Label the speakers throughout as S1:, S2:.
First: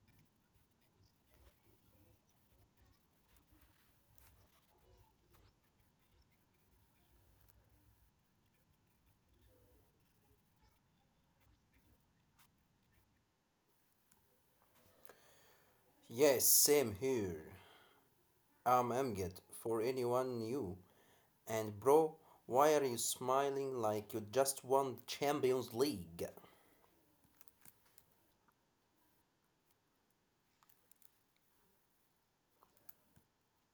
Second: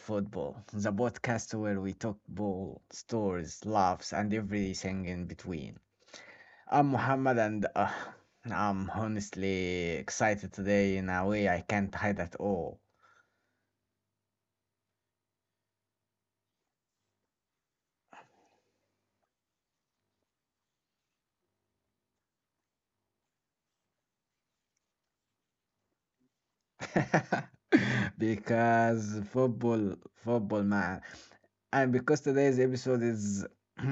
S1: Football, the podcast where we talk ball, stories, laughs, and everything in between. I'm Muhammad, and I'm honestly excited today in a way I can't hide at all.
S2: Yes, same here. I'm Amgad for anyone new. And bro, why are you smiling like you just won the Champions League?
S1: Because football, man. And because today's episode is,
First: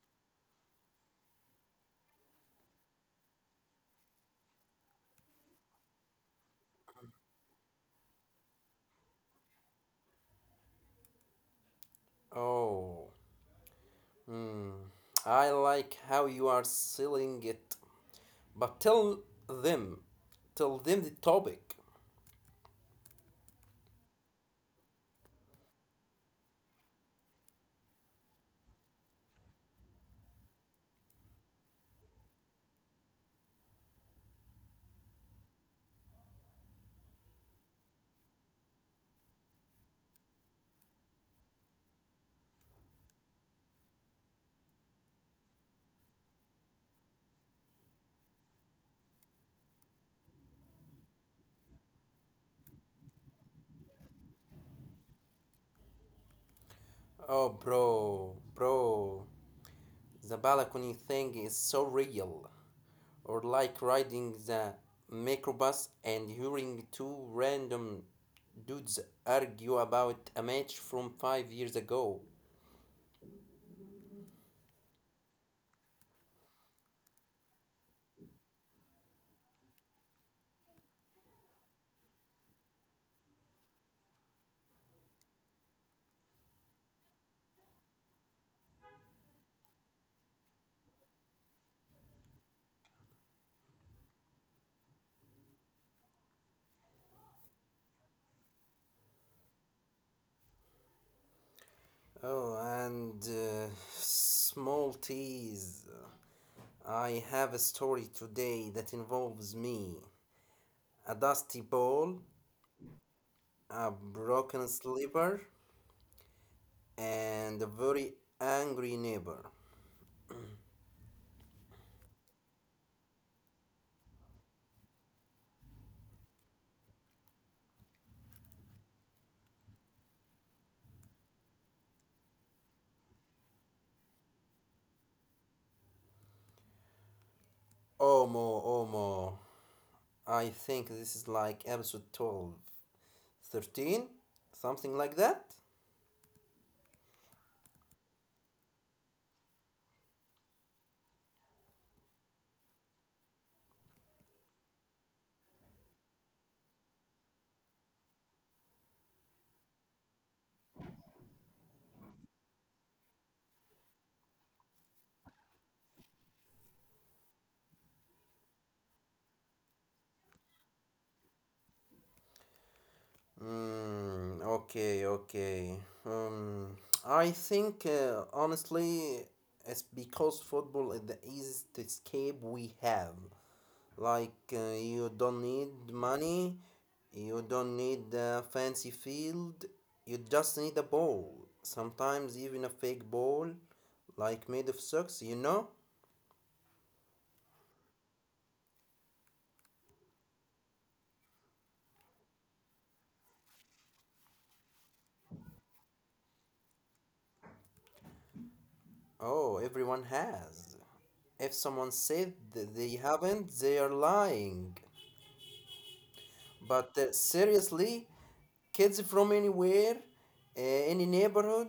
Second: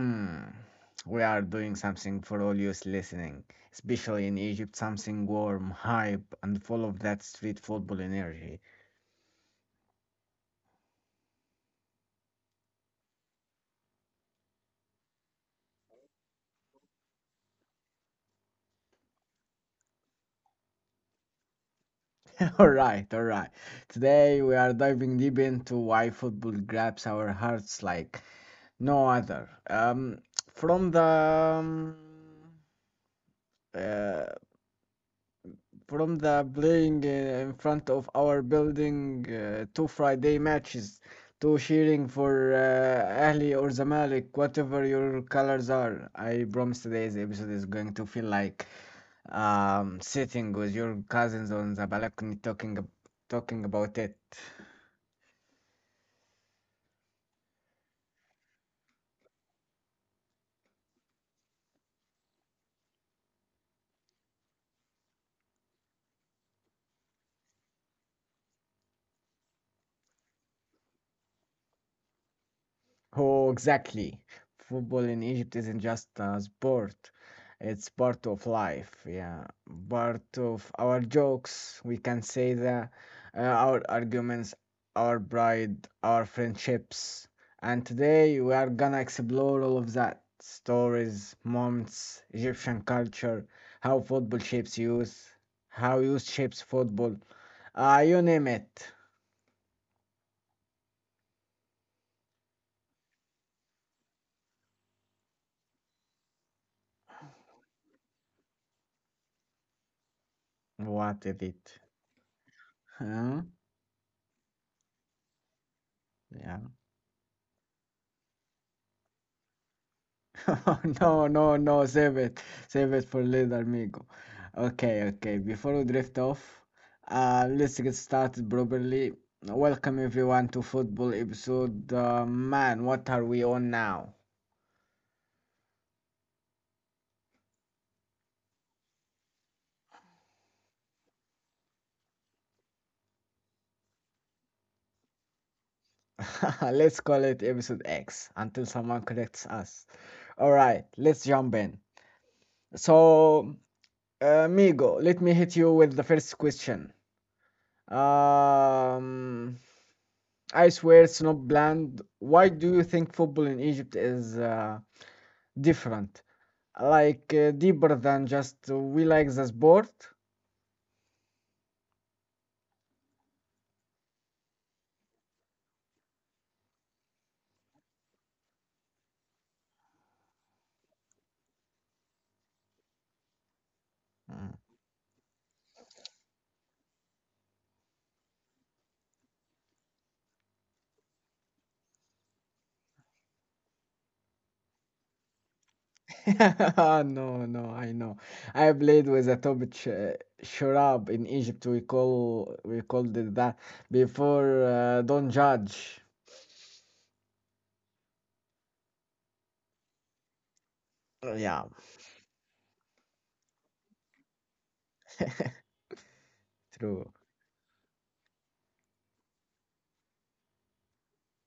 S1: we are doing something for all you listening, especially in Egypt, something warm, hype, and full of that street football energy.
S2: Oh, hmm. I like how you are selling it. But them, tell them the topic.
S1: All right, all right. Today we are diving deep into why football grabs our hearts like no other. From the um, uh, from the playing in front of our building to Friday matches to cheering for Ahli or Zamalek, whatever your colors are. I promise today's episode is going to feel like sitting with your cousins on the balcony talking about it.
S2: Oh, bro, bro, the balcony thing is so real. Or like riding the microbus and hearing two random dudes argue about a match from 5 years ago.
S1: Oh, exactly. Football in Egypt isn't just a sport, it's part of life, yeah. Part of our jokes, we can say that, our arguments, our pride, our friendships. And today we are gonna explore all of that stories, moments, Egyptian culture, how football shapes youth, how youth shapes football. Ah, you name it.
S2: Oh, and small teas. I have a story today that involves me, a
S1: What is
S2: dusty
S1: it?
S2: ball,
S1: Huh?
S2: a broken slipper,
S1: Yeah.
S2: and a very angry neighbor.
S1: No, no, no, save it. Save it for later, amigo. Okay, okay. Before we drift off, let's get started properly. Welcome everyone to football episode. Man, what are we on now?
S2: Omo, Omo. I think this is like episode 12. 13? Something like that?
S1: Let's call it episode X until someone corrects us. All right, let's jump in. So, amigo, let me hit you with the first question. Um, I swear it's not bland. Why do you think football in Egypt is different, like deeper than just we like the sport.
S2: Mm, okay, okay. Um, I think honestly, it's because football is the easiest escape we have. Like,
S1: Mm.
S2: you don't need money, you don't need a fancy field, you just need a ball. Sometimes even a fake ball, like made of socks, you know?
S1: No, no, I know. I played with a shurab in Egypt. We called it that before. Don't judge.
S2: Oh, everyone has. If
S1: Yeah,
S2: someone said they haven't, they are lying. But
S1: true,
S2: seriously, kids from anywhere, uh, any neighborhood,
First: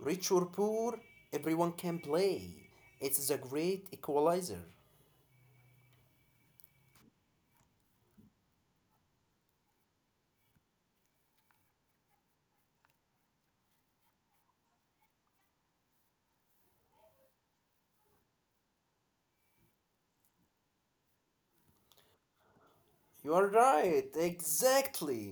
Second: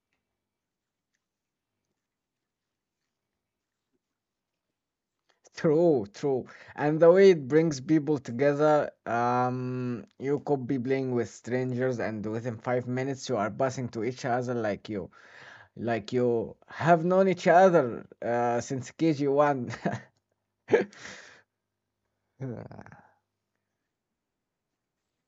S2: rich or poor, everyone can play. It is a great equalizer.
S1: true. And the way it brings people together. You could be playing with strangers, and within 5 minutes, you are passing to each other like you. Like you have known each other since KG1.
S2: You are right, exactly.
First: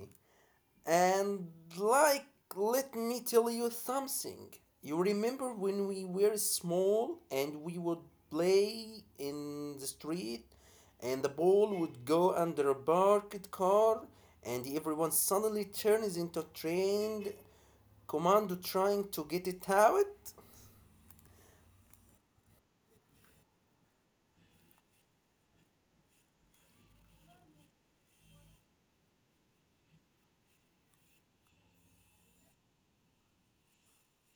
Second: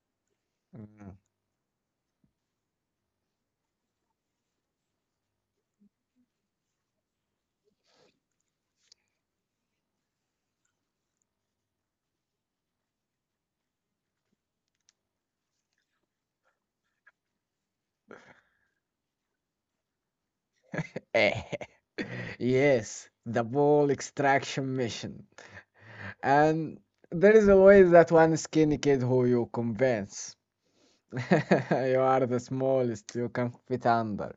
S2: And like, let me tell you something. You remember when we were small and we would play in the street and the ball would go under a parked car and everyone suddenly turns into a trained commando trying to get it out?
S1: Yes, the ball extraction mission. And there is always that one skinny kid who you convince. You are the smallest you can fit under.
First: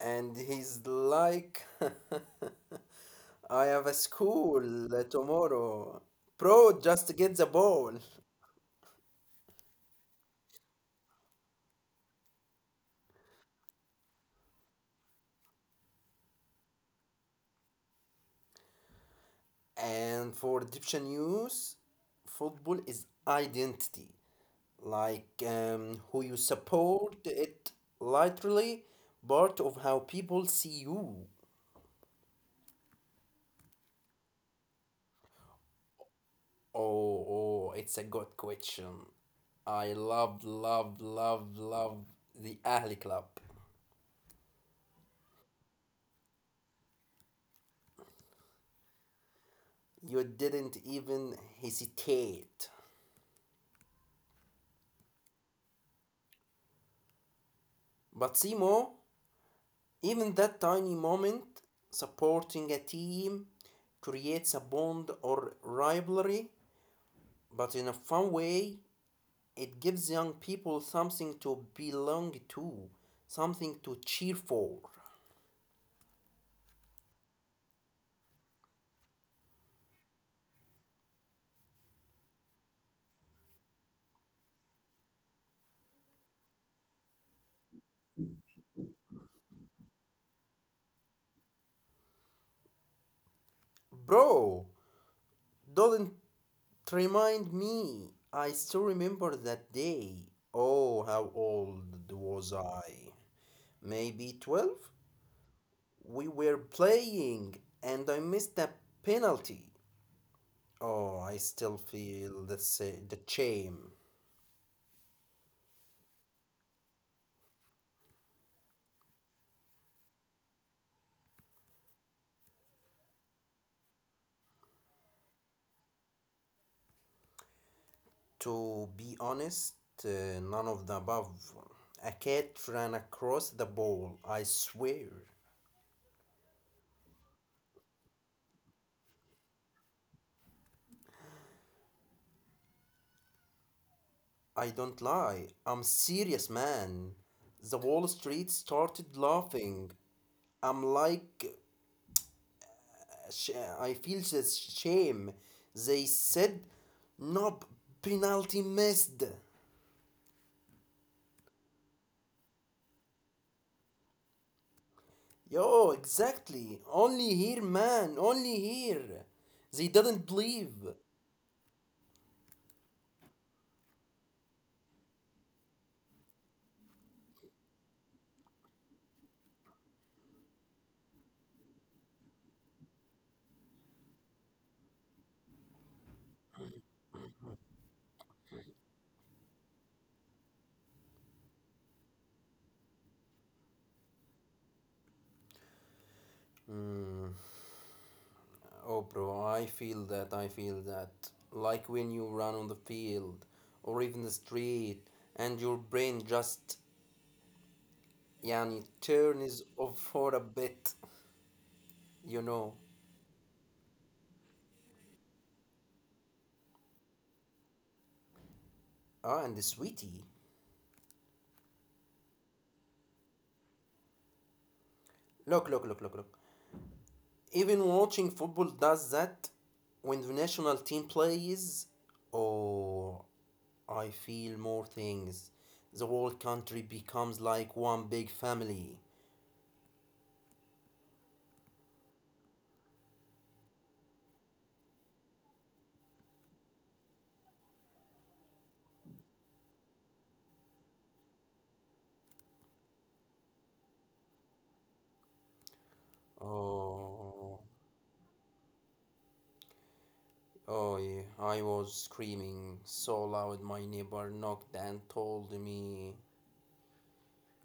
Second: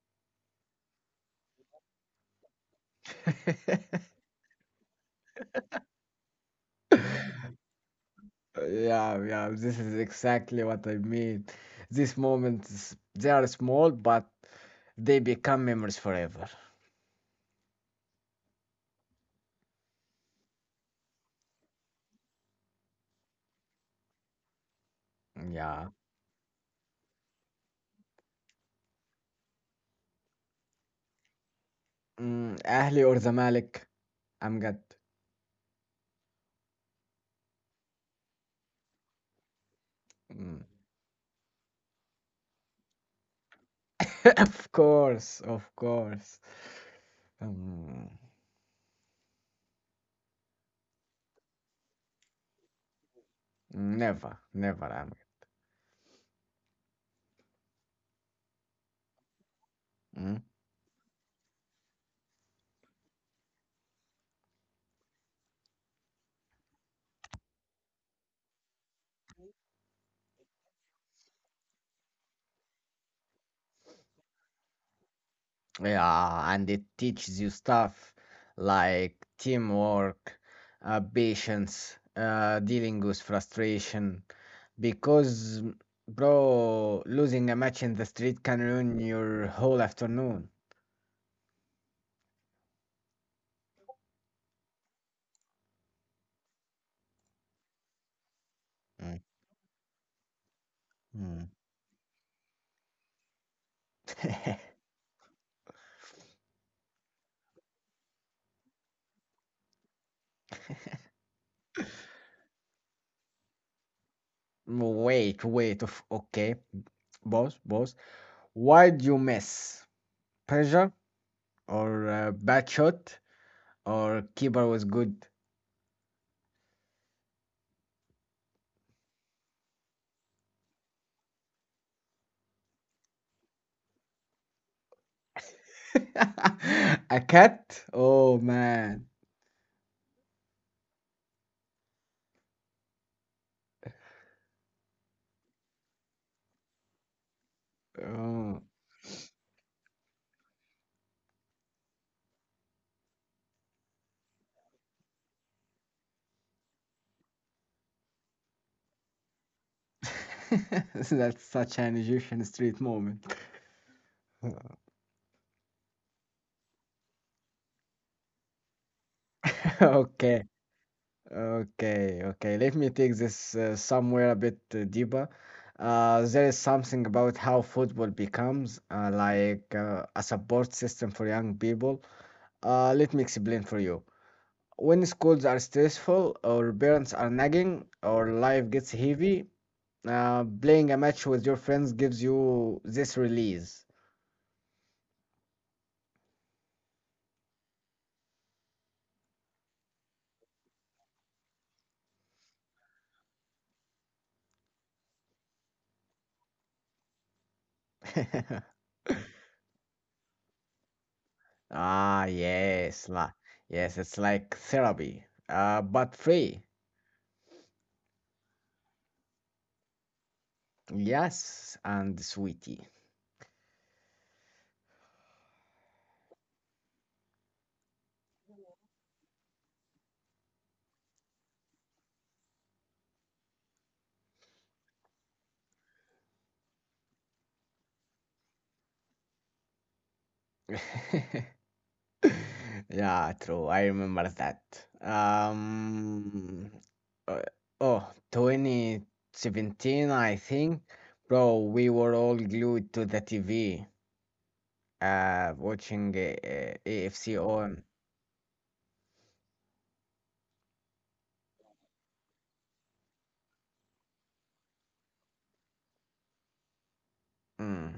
S2: And he's like, I have a school tomorrow. Bro, just get the ball.
S1: Yeah, yeah, this is exactly what I mean. These moments, they are small, but they become memories forever.
S2: And for Egyptian youth, football is identity, like
S1: Yeah.
S2: who you support it literally part of how people see you.
S1: Mm, Ahly or Zamalek, Amgad.
S2: Oh, oh, it's a good question. I
S1: Mm.
S2: love, love, love, love the Ahli Club.
S1: Of course, of course. Mm,
S2: You didn't even hesitate.
S1: never, never Amgad.
S2: But Simo,
S1: Mm.
S2: even that tiny moment supporting a team creates a bond or rivalry but in a fun way. It gives young people something to belong to, something to cheer for.
S1: Yeah, and it teaches you stuff like teamwork, patience, dealing with frustration. Because, bro, losing a match in the street can ruin your whole afternoon.
S2: Bro, don't remind me. I still
S1: Mm.
S2: remember that day. Oh, how old was I? Maybe
S1: Mm.
S2: 12? We were playing and I missed a penalty. Oh, I still feel the shame.
S1: Wait, wait, of okay. Boss, boss, why do you miss? Pressure? Or a bad shot or keeper was good.
S2: To be honest, none of the above. A cat ran across the ball, I swear.
S1: A cat? Oh man.
S2: I don't lie. I'm serious, man. The whole
S1: Oh.
S2: street started laughing. I'm like, sh- I feel the shame. They said, no, penalty missed.
S1: That's such an Egyptian street moment.
S2: Yo, exactly. Only here, man. Only here. They
S1: Okay.
S2: didn't believe.
S1: Okay. Okay. Let me take this somewhere a bit deeper. There is something about how football becomes a support system for young people. Let me explain for you when schools are stressful or parents are nagging or life gets heavy. Playing a match with your friends gives you this release.
S2: Oh, bro, I feel that. I feel that. Like when you run on the field or even the street and your brain just, yani, turns off for a bit,
S1: Ah,
S2: you know.
S1: yes, la yes, it's like therapy, but free.
S2: Ah, and the sweetie.
S1: Yes, and sweetie.
S2: Look, look, look, look, look. Even watching football does that when the national team plays. Oh, I feel more things. The whole country becomes like one big family.
S1: Yeah, true. I remember that. Um, uh, oh, 2017, I think. Bro, we were all glued to the TV, watching AFC on.
S2: Oh. Oh, yeah, I was screaming so loud my neighbor knocked and told me.
S1: Mm.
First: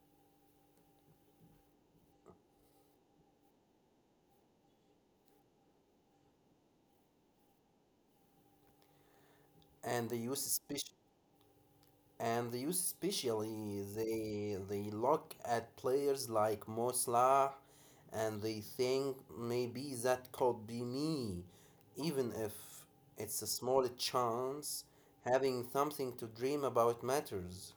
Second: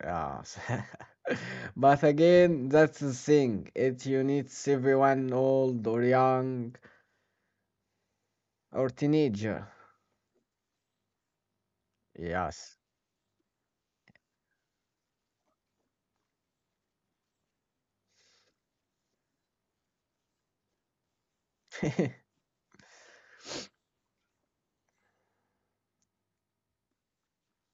S1: Yeah. But again, that's the thing. It unites everyone, old or young or teenager.
S2: And they
S1: Yes.
S2: use especially they look at players like Mo Salah, and they think maybe that could be me, even if it's a small chance. Having something to dream about matters.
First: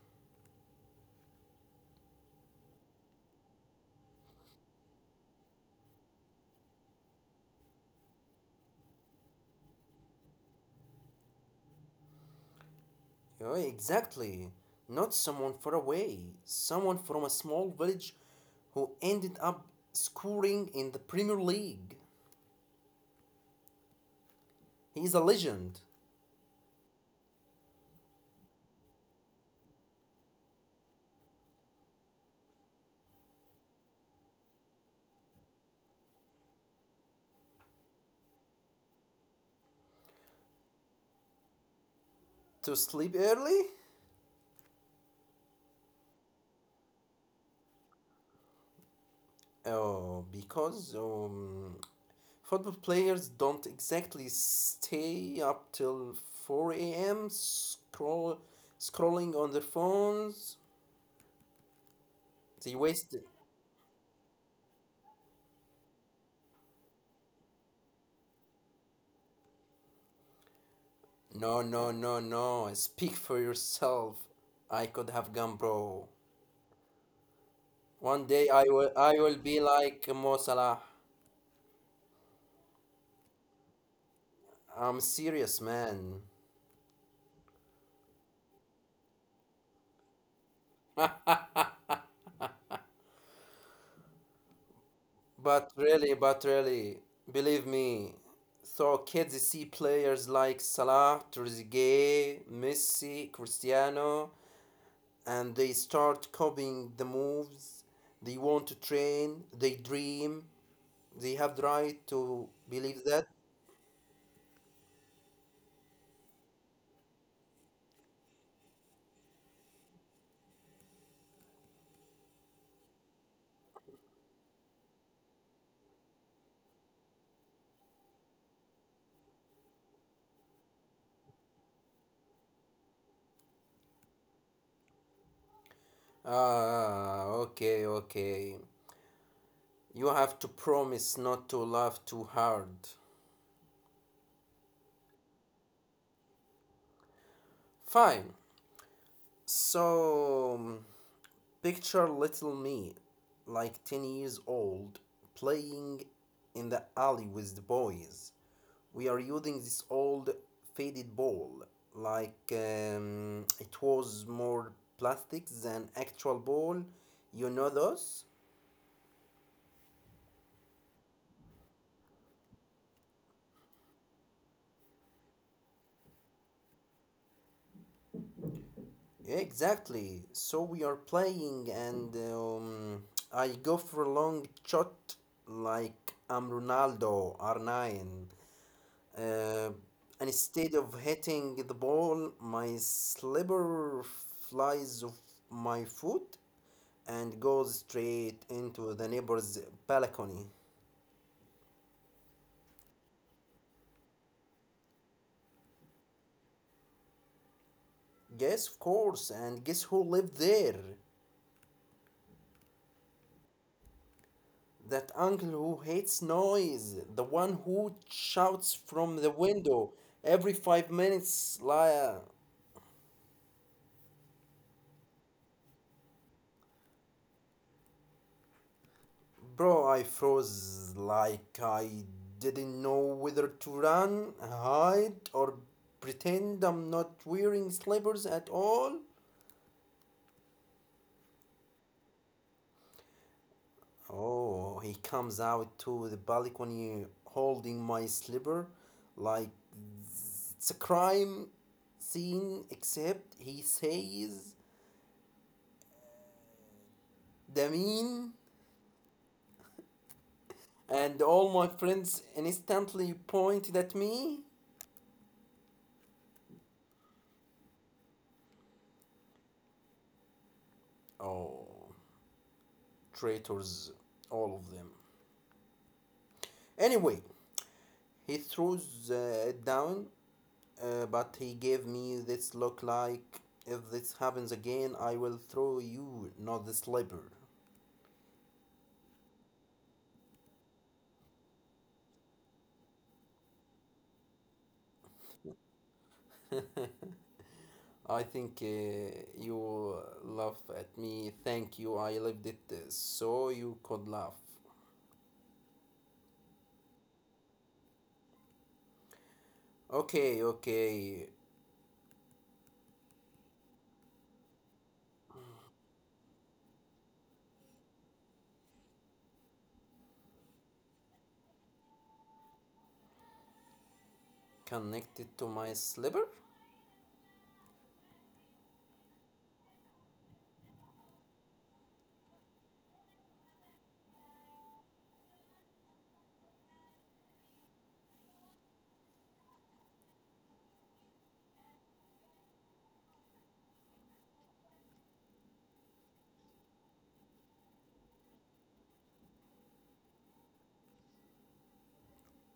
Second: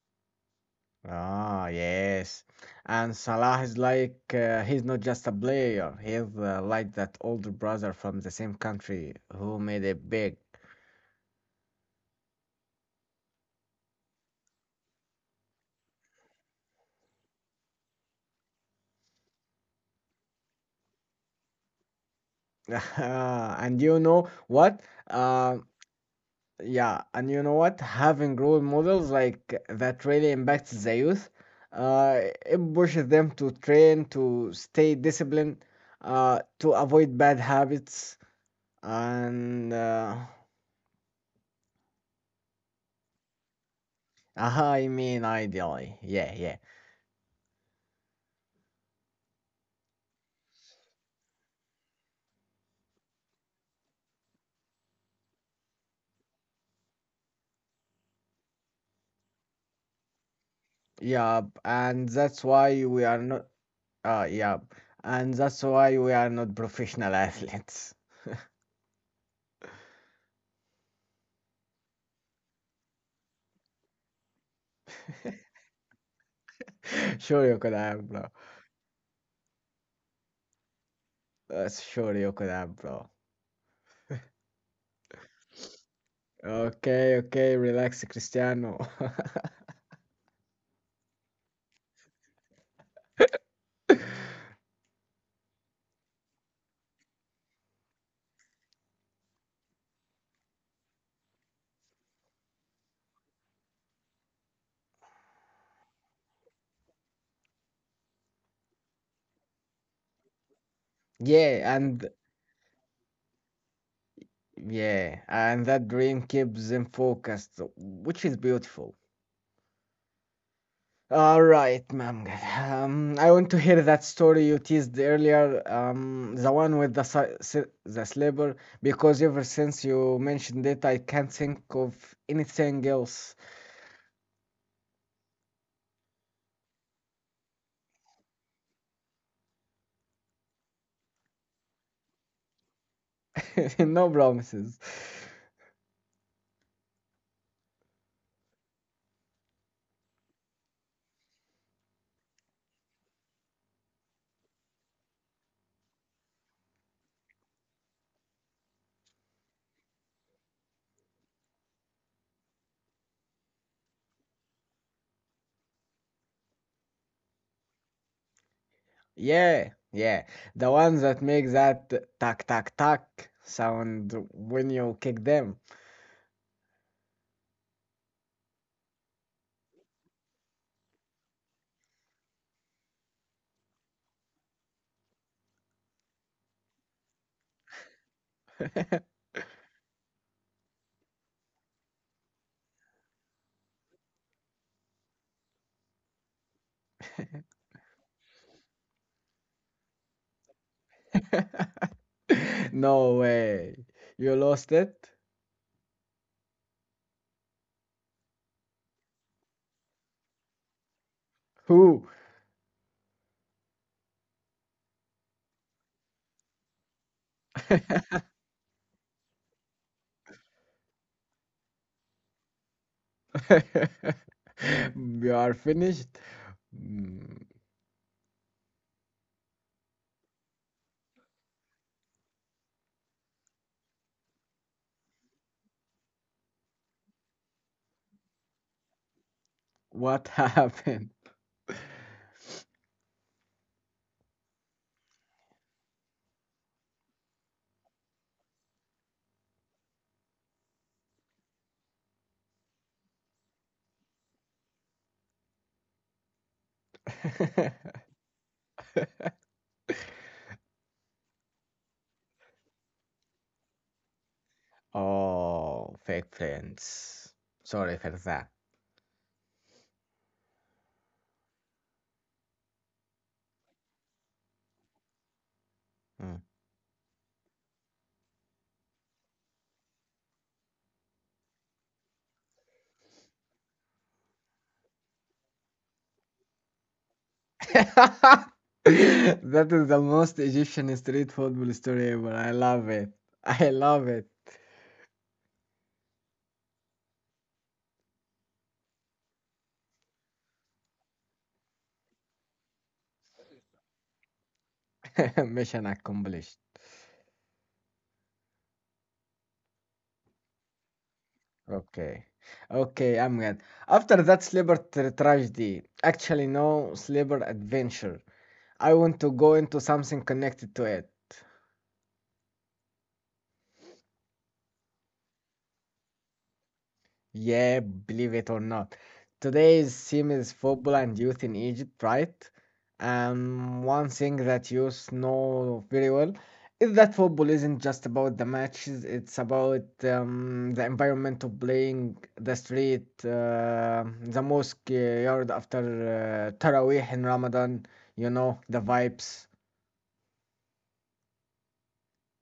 S1: Ah, yes. And Salah is like, he's not just a player. He's like that older brother from the same country who made it big.
S2: Yeah, exactly. Not someone far away, someone from a small village who ended up scoring in the Premier League.
S1: And you know what?
S2: He's a
S1: Uh,
S2: legend.
S1: Yeah, and you know what? Having role models like that really impacts the youth. Uh, it pushes them to train, to stay disciplined, to avoid bad habits, and
S2: To sleep early?
S1: I mean, ideally, yeah, yeah,
S2: Oh, because football players don't exactly stay up till 4 a.m. scrolling on their phones.
S1: yeah. And that's
S2: They
S1: why
S2: waste.
S1: we are not, Yeah, and that's why we are not professional athletes.
S2: No, no, no, no. Speak for yourself. I could have gone, bro.
S1: Sure, you could have,
S2: One
S1: bro.
S2: day I will be like Mo Salah.
S1: Sure, you could have, bro.
S2: I'm serious, man.
S1: Okay, okay, relax, Cristiano.
S2: But really, believe me. So kids see players like Salah, Trezeguet, Messi, Cristiano, and they start copying the moves. They want to train. They dream. They have the
S1: Yeah,
S2: right
S1: and
S2: to believe that.
S1: yeah, and that dream keeps them focused, which is beautiful. All right, Mamgad. I want to hear that story you teased earlier, the one with the the slipper, because ever since you mentioned it, I can't think of anything else.
S2: Ah, okay, okay. You have to promise not to laugh too hard.
S1: No promises.
S2: Fine. So, picture little me, like 10 years old, playing in the alley with the boys. We are using this old faded ball, like it was more plastic than actual ball. You know those?
S1: Yeah, yeah, the ones that make that tack tack tack sound when you kick them.
S2: Yeah, exactly. So we are playing, and I go for a long shot like I'm Ronaldo R9. Uh, Instead of hitting the ball, my slipper flies off my foot and goes straight into the neighbor's balcony.
S1: No way. You lost it?
S2: Yes, of course, and guess who lived there?
S1: Who?
S2: That uncle who hates noise, the one who shouts from the window every 5 minutes, liar.
S1: You are finished? Mm.
S2: Bro, I froze like I didn't know whether to run, hide, or pretend I'm not wearing slippers at all.
S1: What happened?
S2: Oh, he comes out to the balcony holding my slipper like it's a crime scene, except he says Damien, and all my friends instantly pointed at me.
S1: Oh, fake friends. Sorry for that.
S2: Oh, traitors, all of them.
S1: Mm.
S2: Anyway, he throws it down, but he gave me this look like, if this happens again, I will throw you, not the slipper.
S1: That is the most Egyptian street football story ever. I love it. I love it.
S2: I think you laugh at me. Thank you. I lived it so you could laugh.
S1: Mission accomplished.
S2: Okay, okay.
S1: Okay. Okay, I'm glad. After that sleeper tragedy, actually no sleeper adventure. I want to go into something connected to it.
S2: Connected to my slipper?
S1: Yeah, believe it or not. Today's theme is football and youth in Egypt, right? One thing that you know very well is that football isn't just about the matches, it's about the environment of playing, the street, the mosque yard after Taraweeh in Ramadan, you know, the vibes.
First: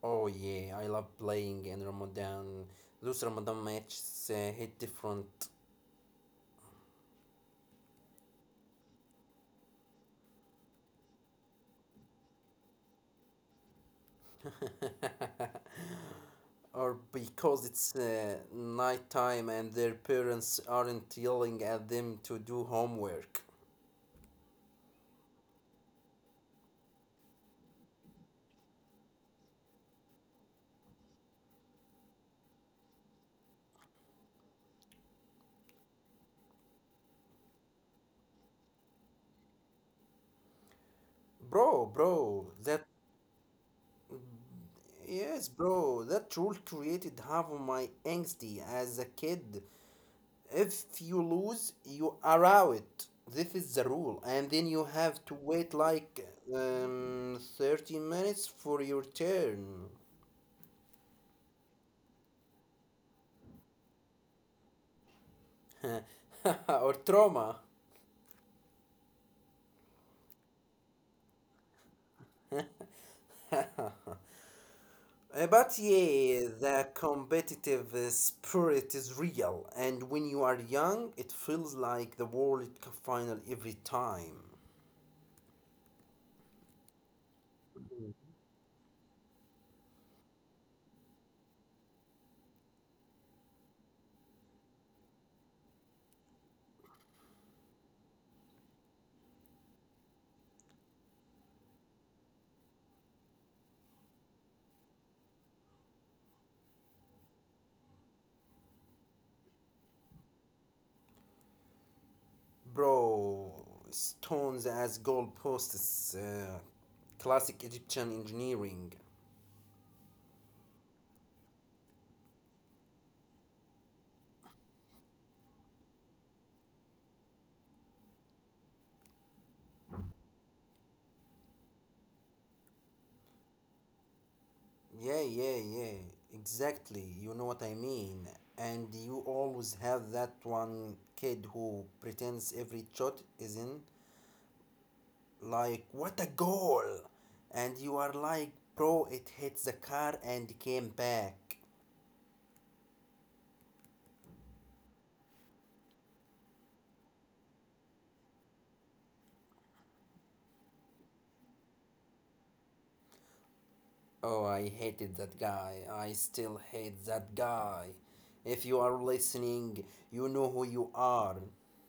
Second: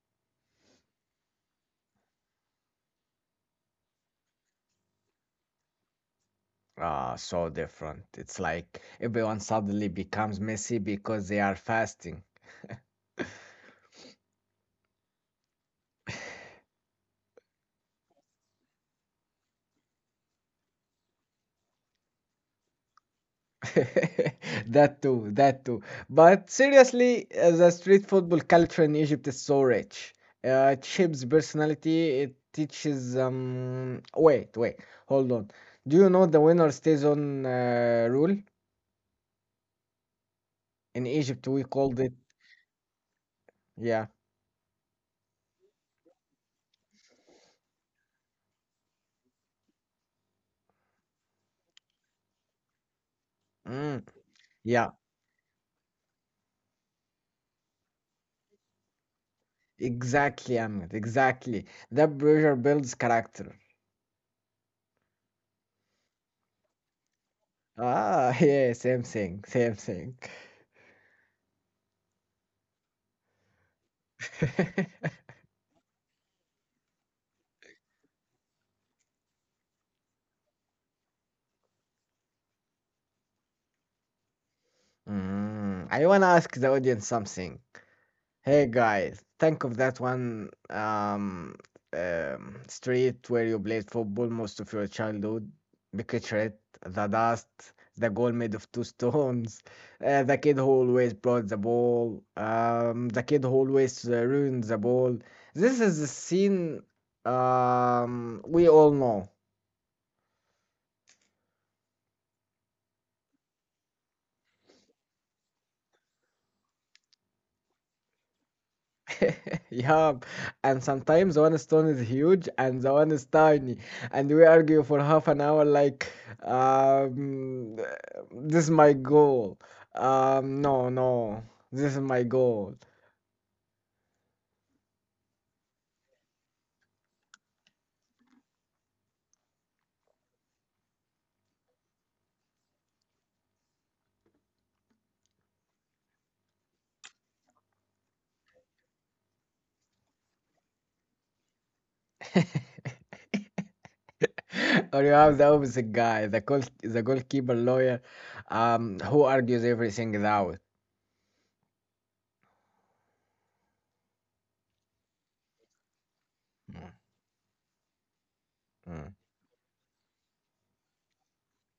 S2: Oh, yeah. I love playing in Ramadan. Those Ramadan matches hit different.
S1: Ah, so different. It's like everyone suddenly becomes messy because they are fasting.
S2: Or because it's nighttime and their parents aren't yelling at them to do homework.
S1: That too, that too. But seriously, the street football culture in Egypt is so rich. It shapes personality. It teaches. Wait, wait, hold on. Do you know the winner stays on rule? In Egypt,
S2: Bro,
S1: we called it.
S2: bro, that
S1: Yeah.
S2: yes, bro, that rule created half of my angsty as a kid. If you lose, you are out. This is the rule,
S1: Mm,
S2: and then you have
S1: yeah.
S2: to wait like 30 minutes for your turn.
S1: Exactly, Ahmed. Exactly. That pressure builds character.
S2: Or trauma.
S1: Ah, yeah. Same thing. Same thing.
S2: Uh, But yeah, the competitive spirit is real, and when you are young, it feels like the World Cup final every time.
S1: Mm, I wanna ask the audience something. Hey guys, think of that one street where you played football most of your childhood. Picture it, the dust, the goal made of two stones, the kid who always brought the ball, the kid who always ruined the ball. This is the scene we all know.
S2: Bro, stones as goalposts, classic Egyptian engineering.
S1: Yup, and sometimes one stone is huge and the one is tiny, and we argue for half an hour like, um, this is my goal. No, no, this is my goal.
S2: Yeah, yeah, yeah, exactly. You know what I mean. And you always have that one kid who pretends every shot is in, like, what a goal! And you are like, bro, it hit the car and came back.
S1: Or you have the opposite guy, the goalkeeper lawyer, who argues everything out.
S2: Oh, I hated that guy. I still hate that guy. If you are
S1: Mm,
S2: listening, you know who you are.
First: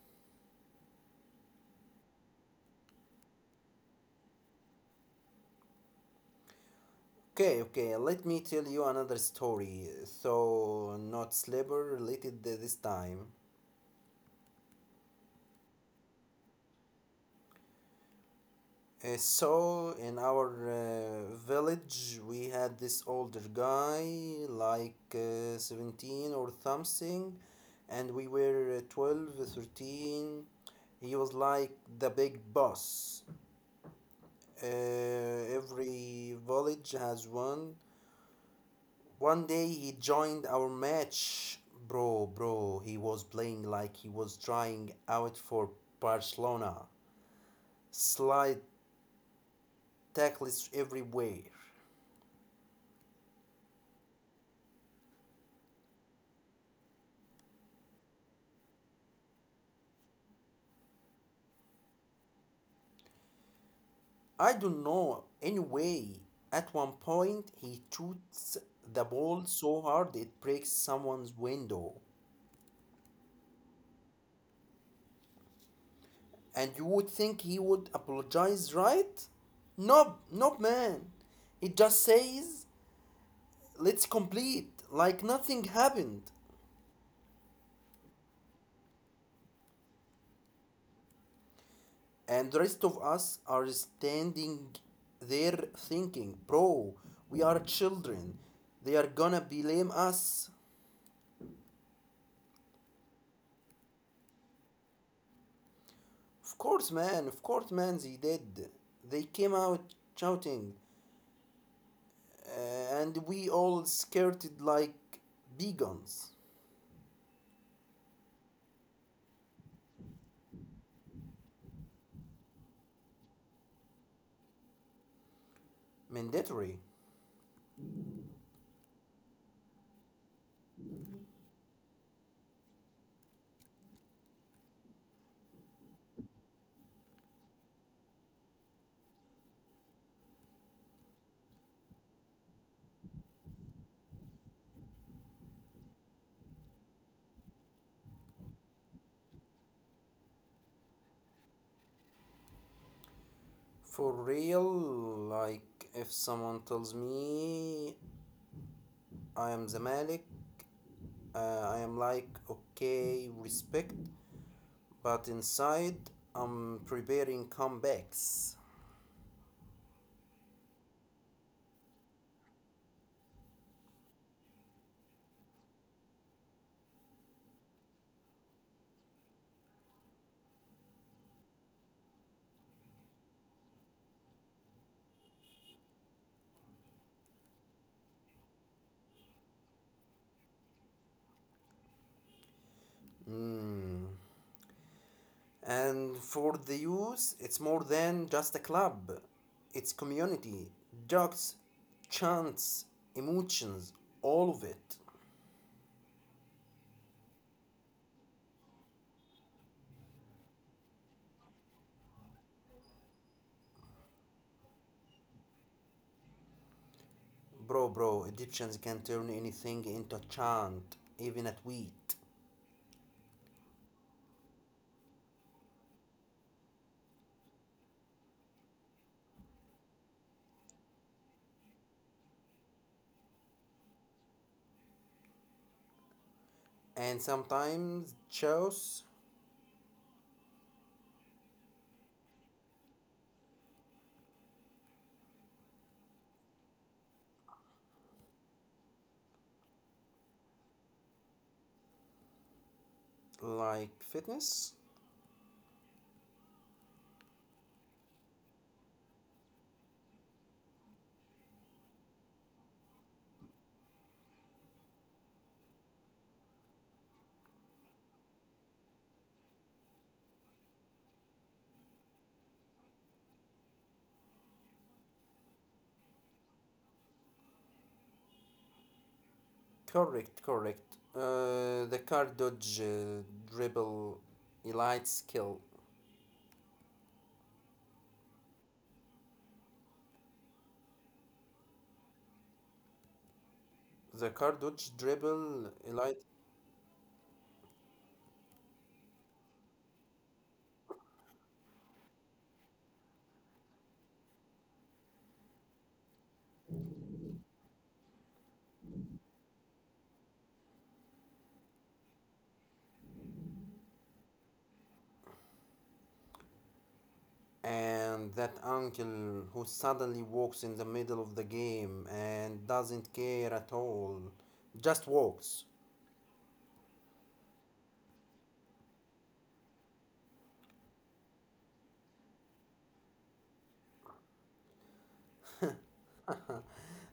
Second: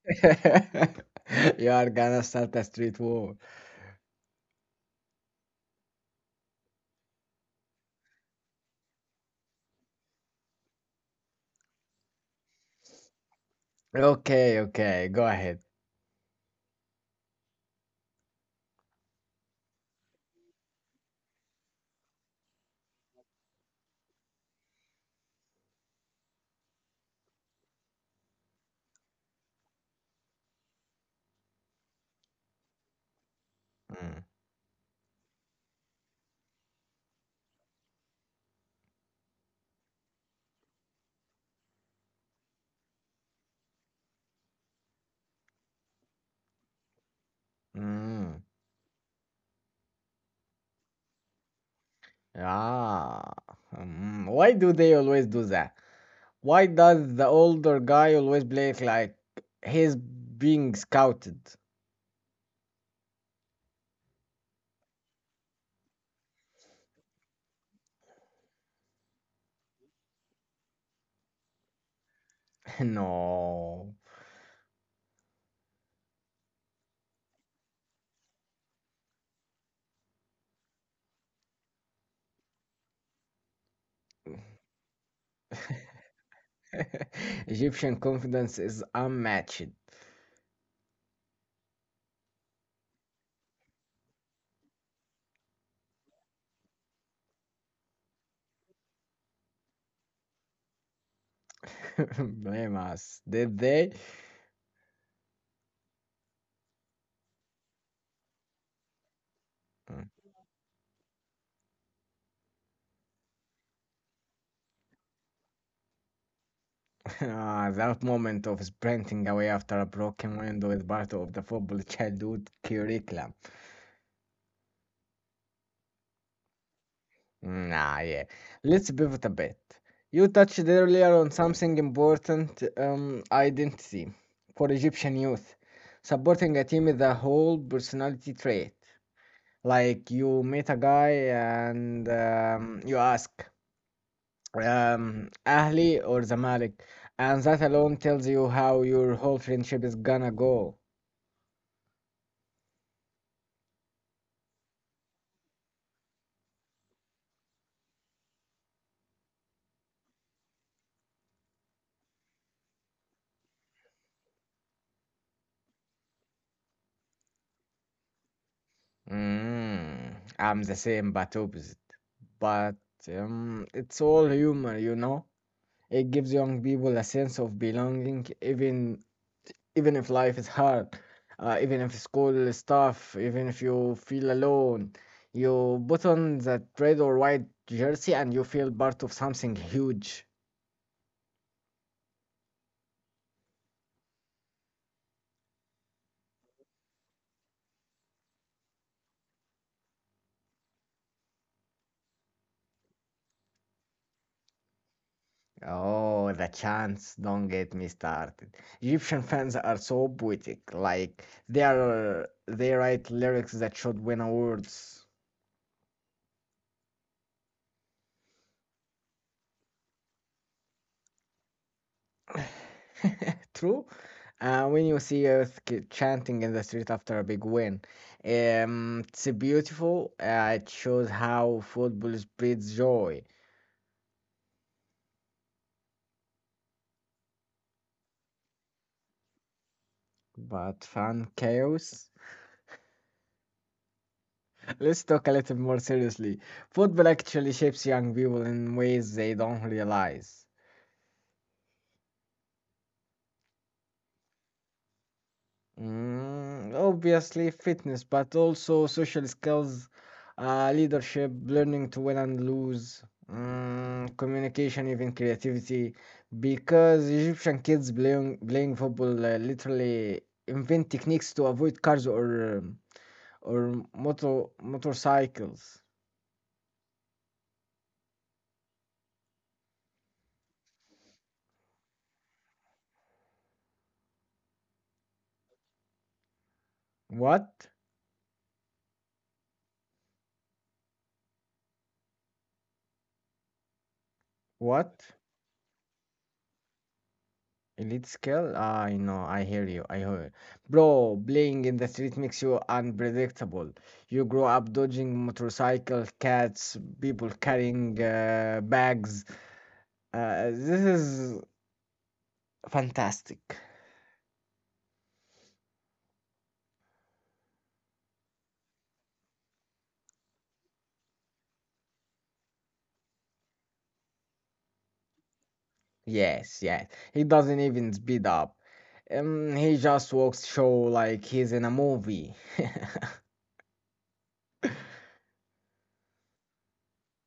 S1: mm. You are gonna start a street war.
S2: Okay, okay, let me tell you another story. So, not slipper related this time.
S1: Okay, okay, go ahead.
S2: So in our village we had this older guy like 17 or something, and we were 12 13. He was like the big boss.
S1: Mm,
S2: uh, every village has one. One day he joined our match. Bro, bro, he was playing like he was trying out for Barcelona. Slide
S1: mm.
S2: tackles everywhere.
S1: Ah, mm, why do they always do that? Why does the older guy always play like he's being scouted?
S2: I don't know. Anyway, at one point he shoots the ball so hard it breaks someone's window.
S1: No.
S2: And you would think he would apologize, right? Nope, nope, man. He just says, let's complete, like nothing happened.
S1: Egyptian confidence is unmatched.
S2: And the rest of us are standing there thinking, bro, we are children. They are gonna blame us.
S1: Blame us. Did they?
S2: Of course, man. Of course, man. They did. They came out
S1: Mm.
S2: shouting, and we all skirted like beacons.
S1: Ah, that moment of sprinting away after a broken window is part of the football childhood curriculum.
S2: Mandatory.
S1: Mm, nah, yeah. Let's pivot a bit. You touched earlier on something important, identity for Egyptian youth. Supporting a team is a whole personality trait. Like you meet a guy and you ask, Ahli or Zamalek, and that alone tells you how your whole friendship is gonna go.
S2: For real, like if someone tells me I am the Malik, uh, I am like, okay, respect, but inside I'm preparing comebacks.
S1: Mm, I'm the same but opposite, but it's all humor, you know? It gives young people a sense of belonging, even if life is hard, even if school is tough, even if you feel alone. You put on that red or white jersey and you feel part of something huge.
S2: Mm, and for the youth, it's more than just a club. It's community, jokes, chants, emotions, all of it.
S1: Oh, the chants! Don't get me started. Egyptian fans are so poetic. Like they are, they write lyrics that should win awards.
S2: Bro, bro, Egyptians can turn anything into a chant, even a tweet.
S1: True. When you see Earth ki- chanting in the street after a big win, it's beautiful. It shows how football spreads joy,
S2: And sometimes shows
S1: but fun chaos. Let's talk a little more seriously. Football actually shapes young people in ways they don't realize.
S2: like fitness.
S1: Mm, obviously, fitness, but also social skills, leadership, learning to win and lose, mm, communication, even creativity. Because Egyptian kids playing football literally invent techniques to avoid cars or or motorcycles.
S2: Correct, correct. The car dodge dribble elite skill.
S1: What?
S2: The car dodge
S1: What?
S2: dribble elite
S1: Elite skill? I know, I hear you, I hear you. Bro, playing in the street makes you unpredictable. You grow up dodging motorcycle, cats, people carrying bags. This is fantastic.
S2: and that uncle who suddenly walks in the middle of the game and doesn't care at all, just walks.
S1: Yes, yes. He doesn't even speed up. He just walks show like he's in a movie.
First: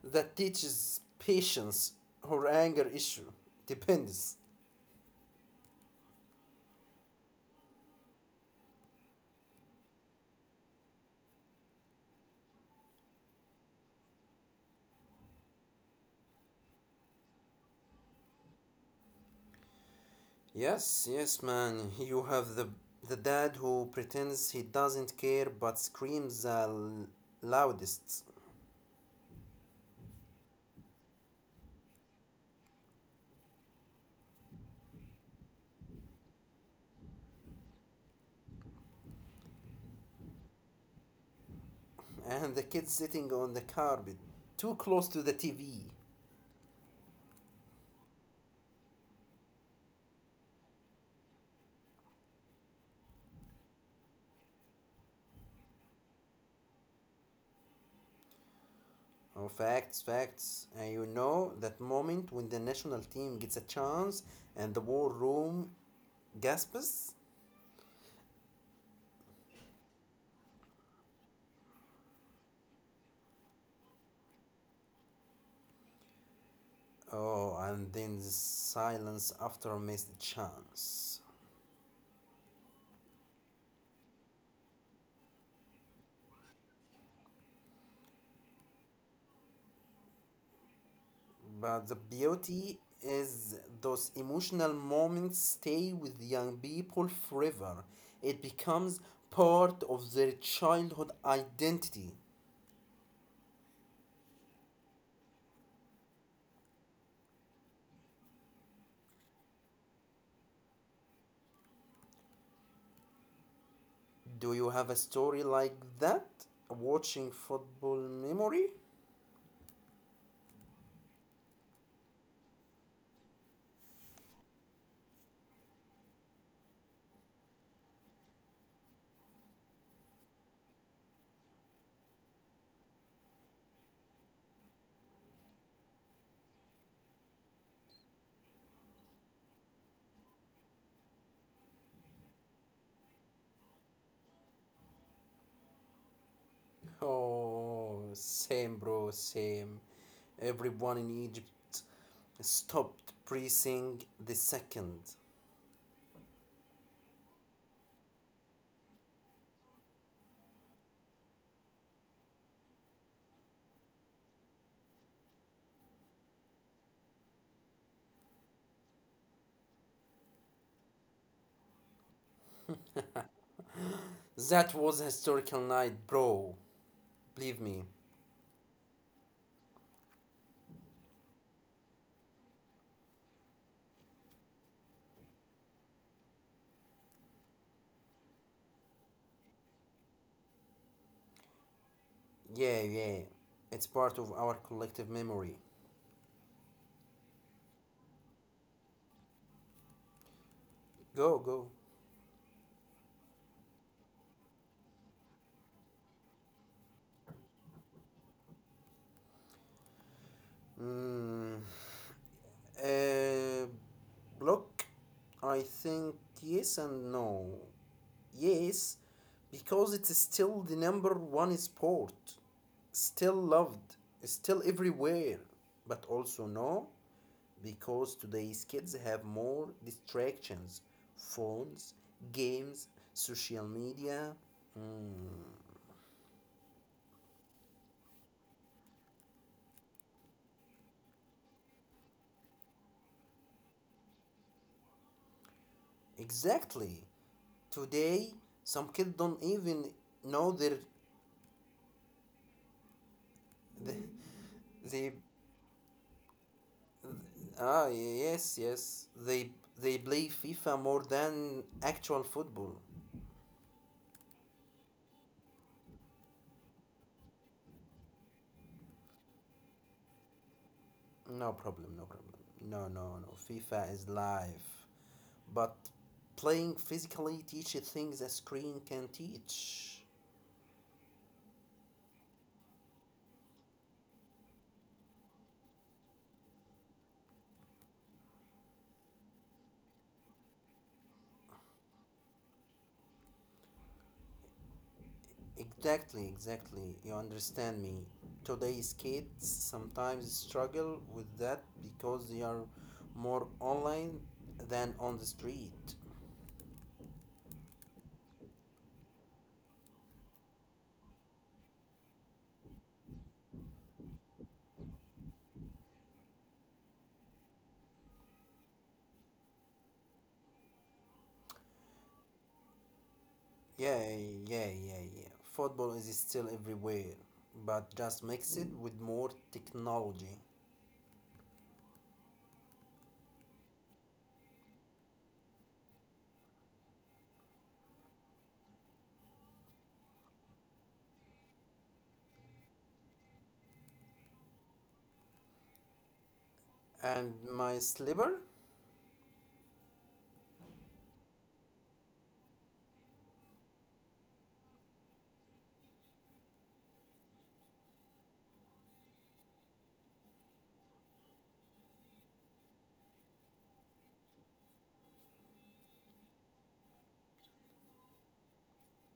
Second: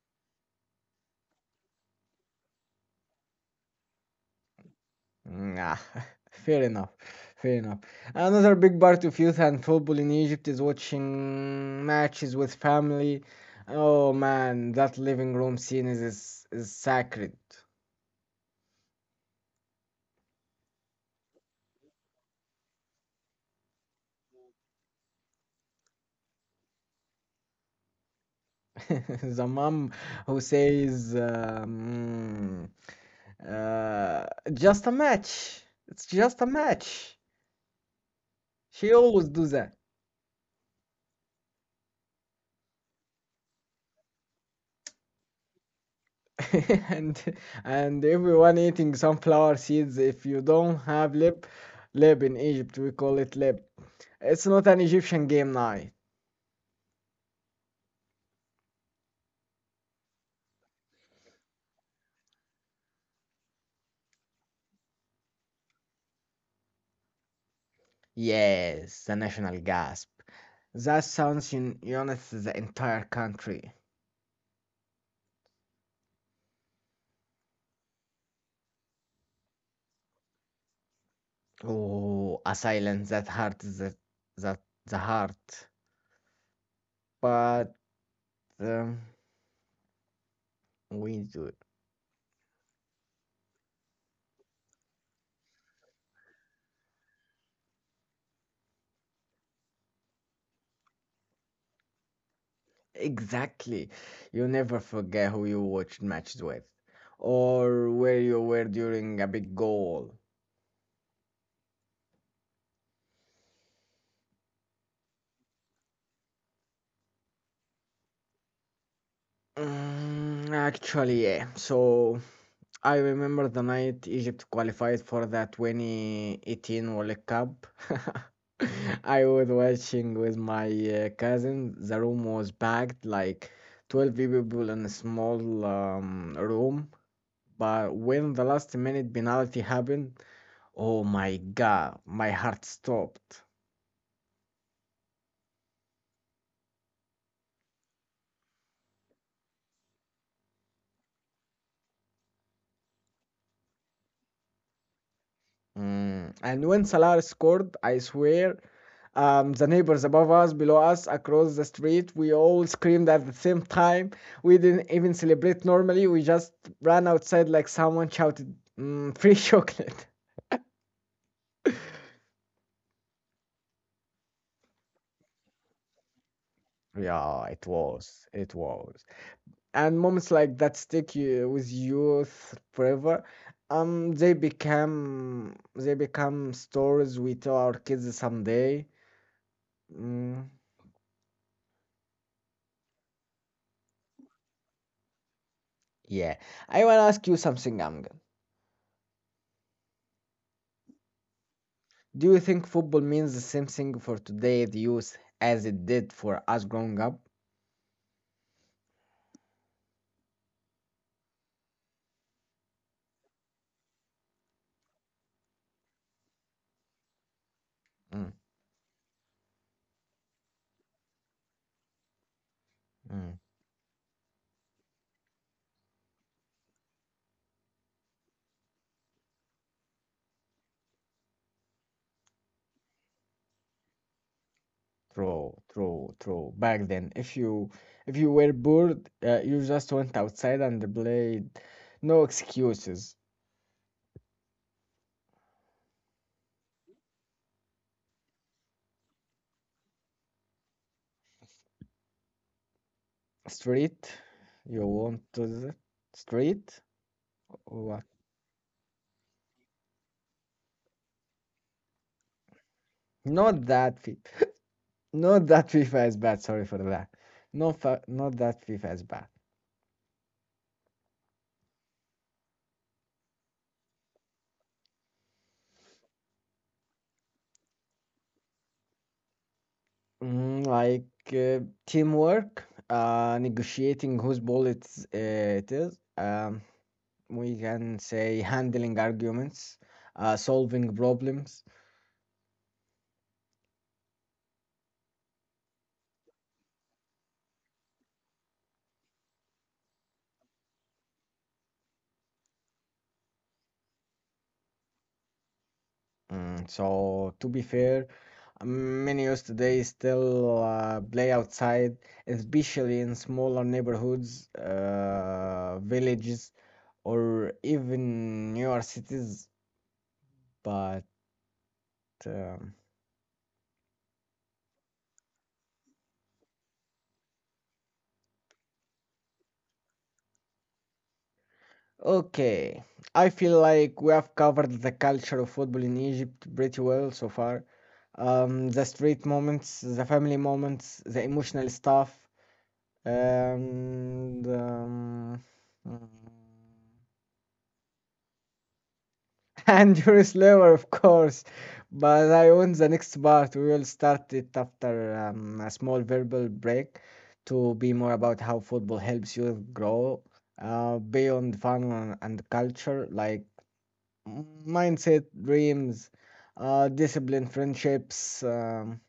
S2: That teaches patience or anger issue. Depends.
S1: Nah, fair enough. Fair enough. Another big part of youth and football in Egypt is watching matches with family. Oh man, that living room scene is sacred.
S2: Yes, yes, man. You have the dad who pretends he doesn't care but screams the loudest,
S1: The mom who says, uh, "Just a match. It's just a match." She always do that.
S2: and the kid sitting on the carpet, too close to the TV.
S1: And and everyone eating sunflower seeds. If you don't have lip in Egypt, we call it lip. It's not an Egyptian game night.
S2: Oh, facts, facts. And you know that moment when the national team gets a chance and the war room gasps?
S1: Yes, the national gasp. That sounds unites the entire country.
S2: Oh, and then the silence after missed chance.
S1: Oh, a silence that hurts that the heart. But um, we do it.
S2: But the beauty is those emotional moments stay with young people forever. It becomes part of their childhood identity.
S1: Exactly. You never forget who you watched matches with, or where you were during a big goal.
S2: Do you have a story like that? A watching football memory?
S1: Mm, actually, yeah. So I remember the night Egypt qualified for the 2018 World Cup. I was watching with my cousin. The room was packed, like 12 people in a small room. But when the last minute penalty happened, oh my god, my heart stopped.
S2: Oh, same, bro, same. Everyone in Egypt stopped breathing the second.
S1: Mm. And when Salah scored, I swear the neighbors above us, below us, across the street, we all screamed at the same time. We didn't even celebrate normally. We just ran outside like someone shouted, free chocolate.
S2: That was a historical night, bro. Believe
S1: Yeah,
S2: me.
S1: it was. It was. And moments like that stick you, with youth forever. They become stories we tell our kids someday. Mm.
S2: Yeah, yeah. It's part of our collective memory.
S1: Yeah, I wanna ask you something, Amgad.
S2: Go, go.
S1: Do you think football means the same thing for today's youth as it did for us growing up?
S2: Mm. Uh, look, I think yes and no.
S1: Mm,
S2: Yes, because it's still the number one sport, still
S1: mm,
S2: loved, still everywhere. But also no, because today's kids have more distractions phones, games, social media. Mm,
S1: true, true, true. Back then, if you were bored, you just went outside and played. No excuses.
S2: exactly. Today, some kids don't even know their, the
S1: Street, you
S2: the.
S1: want to the street?
S2: Ah,
S1: What?
S2: yes, yes. They play FIFA more than actual football.
S1: Not that FIFA. Not that FIFA is bad. Sorry for that. No, not that FIFA is bad.
S2: No problem, no problem. No, no, no. FIFA is life. But playing physically teaches things a screen can teach.
S1: Mm, like uh, teamwork, negotiating whose ball it is. We can say handling arguments, solving problems.
S2: Exactly, exactly. You understand me. Today's kids sometimes struggle with that because they are more online than on the street.
S1: Mm, so, to be fair, many youth today still play outside, especially in smaller neighborhoods, villages, or even newer cities. But um,
S2: Yeah, yeah, yeah, yeah. Football is still everywhere, but just mix it with more technology.
S1: okay, I feel like we have covered the culture of football in Egypt pretty well so far. The street moments, the family moments, the emotional stuff, and mm,
S2: And my slipper?
S1: and your slaver, of course. But I want the next part. We will start it after a small verbal break to be more about how football helps you grow beyond fun and culture, like mm, mindset, dreams, discipline, friendships.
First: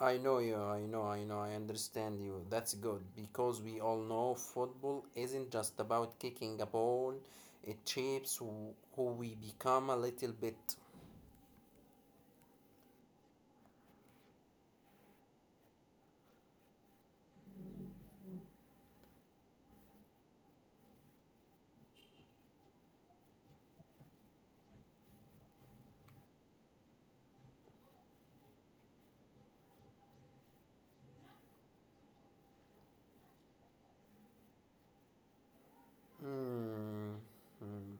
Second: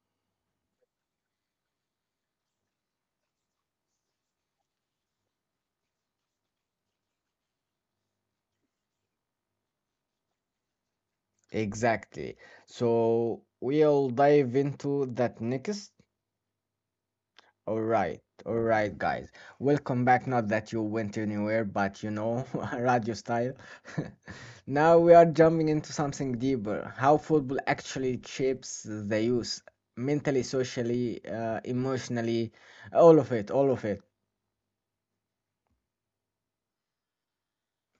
S2: I know you, I know, I know, I understand you. That's good, because we all know football isn't just about kicking a ball, it shapes who we become a little bit.
S1: Exactly. So we'll dive into that next. All right, all right, guys. Welcome back. Not that you went anywhere, but you know, radio style. Now we are jumping into something deeper. How football actually shapes the youth mentally, socially, emotionally, all of it, all of it.
S2: Hmm. Hmm.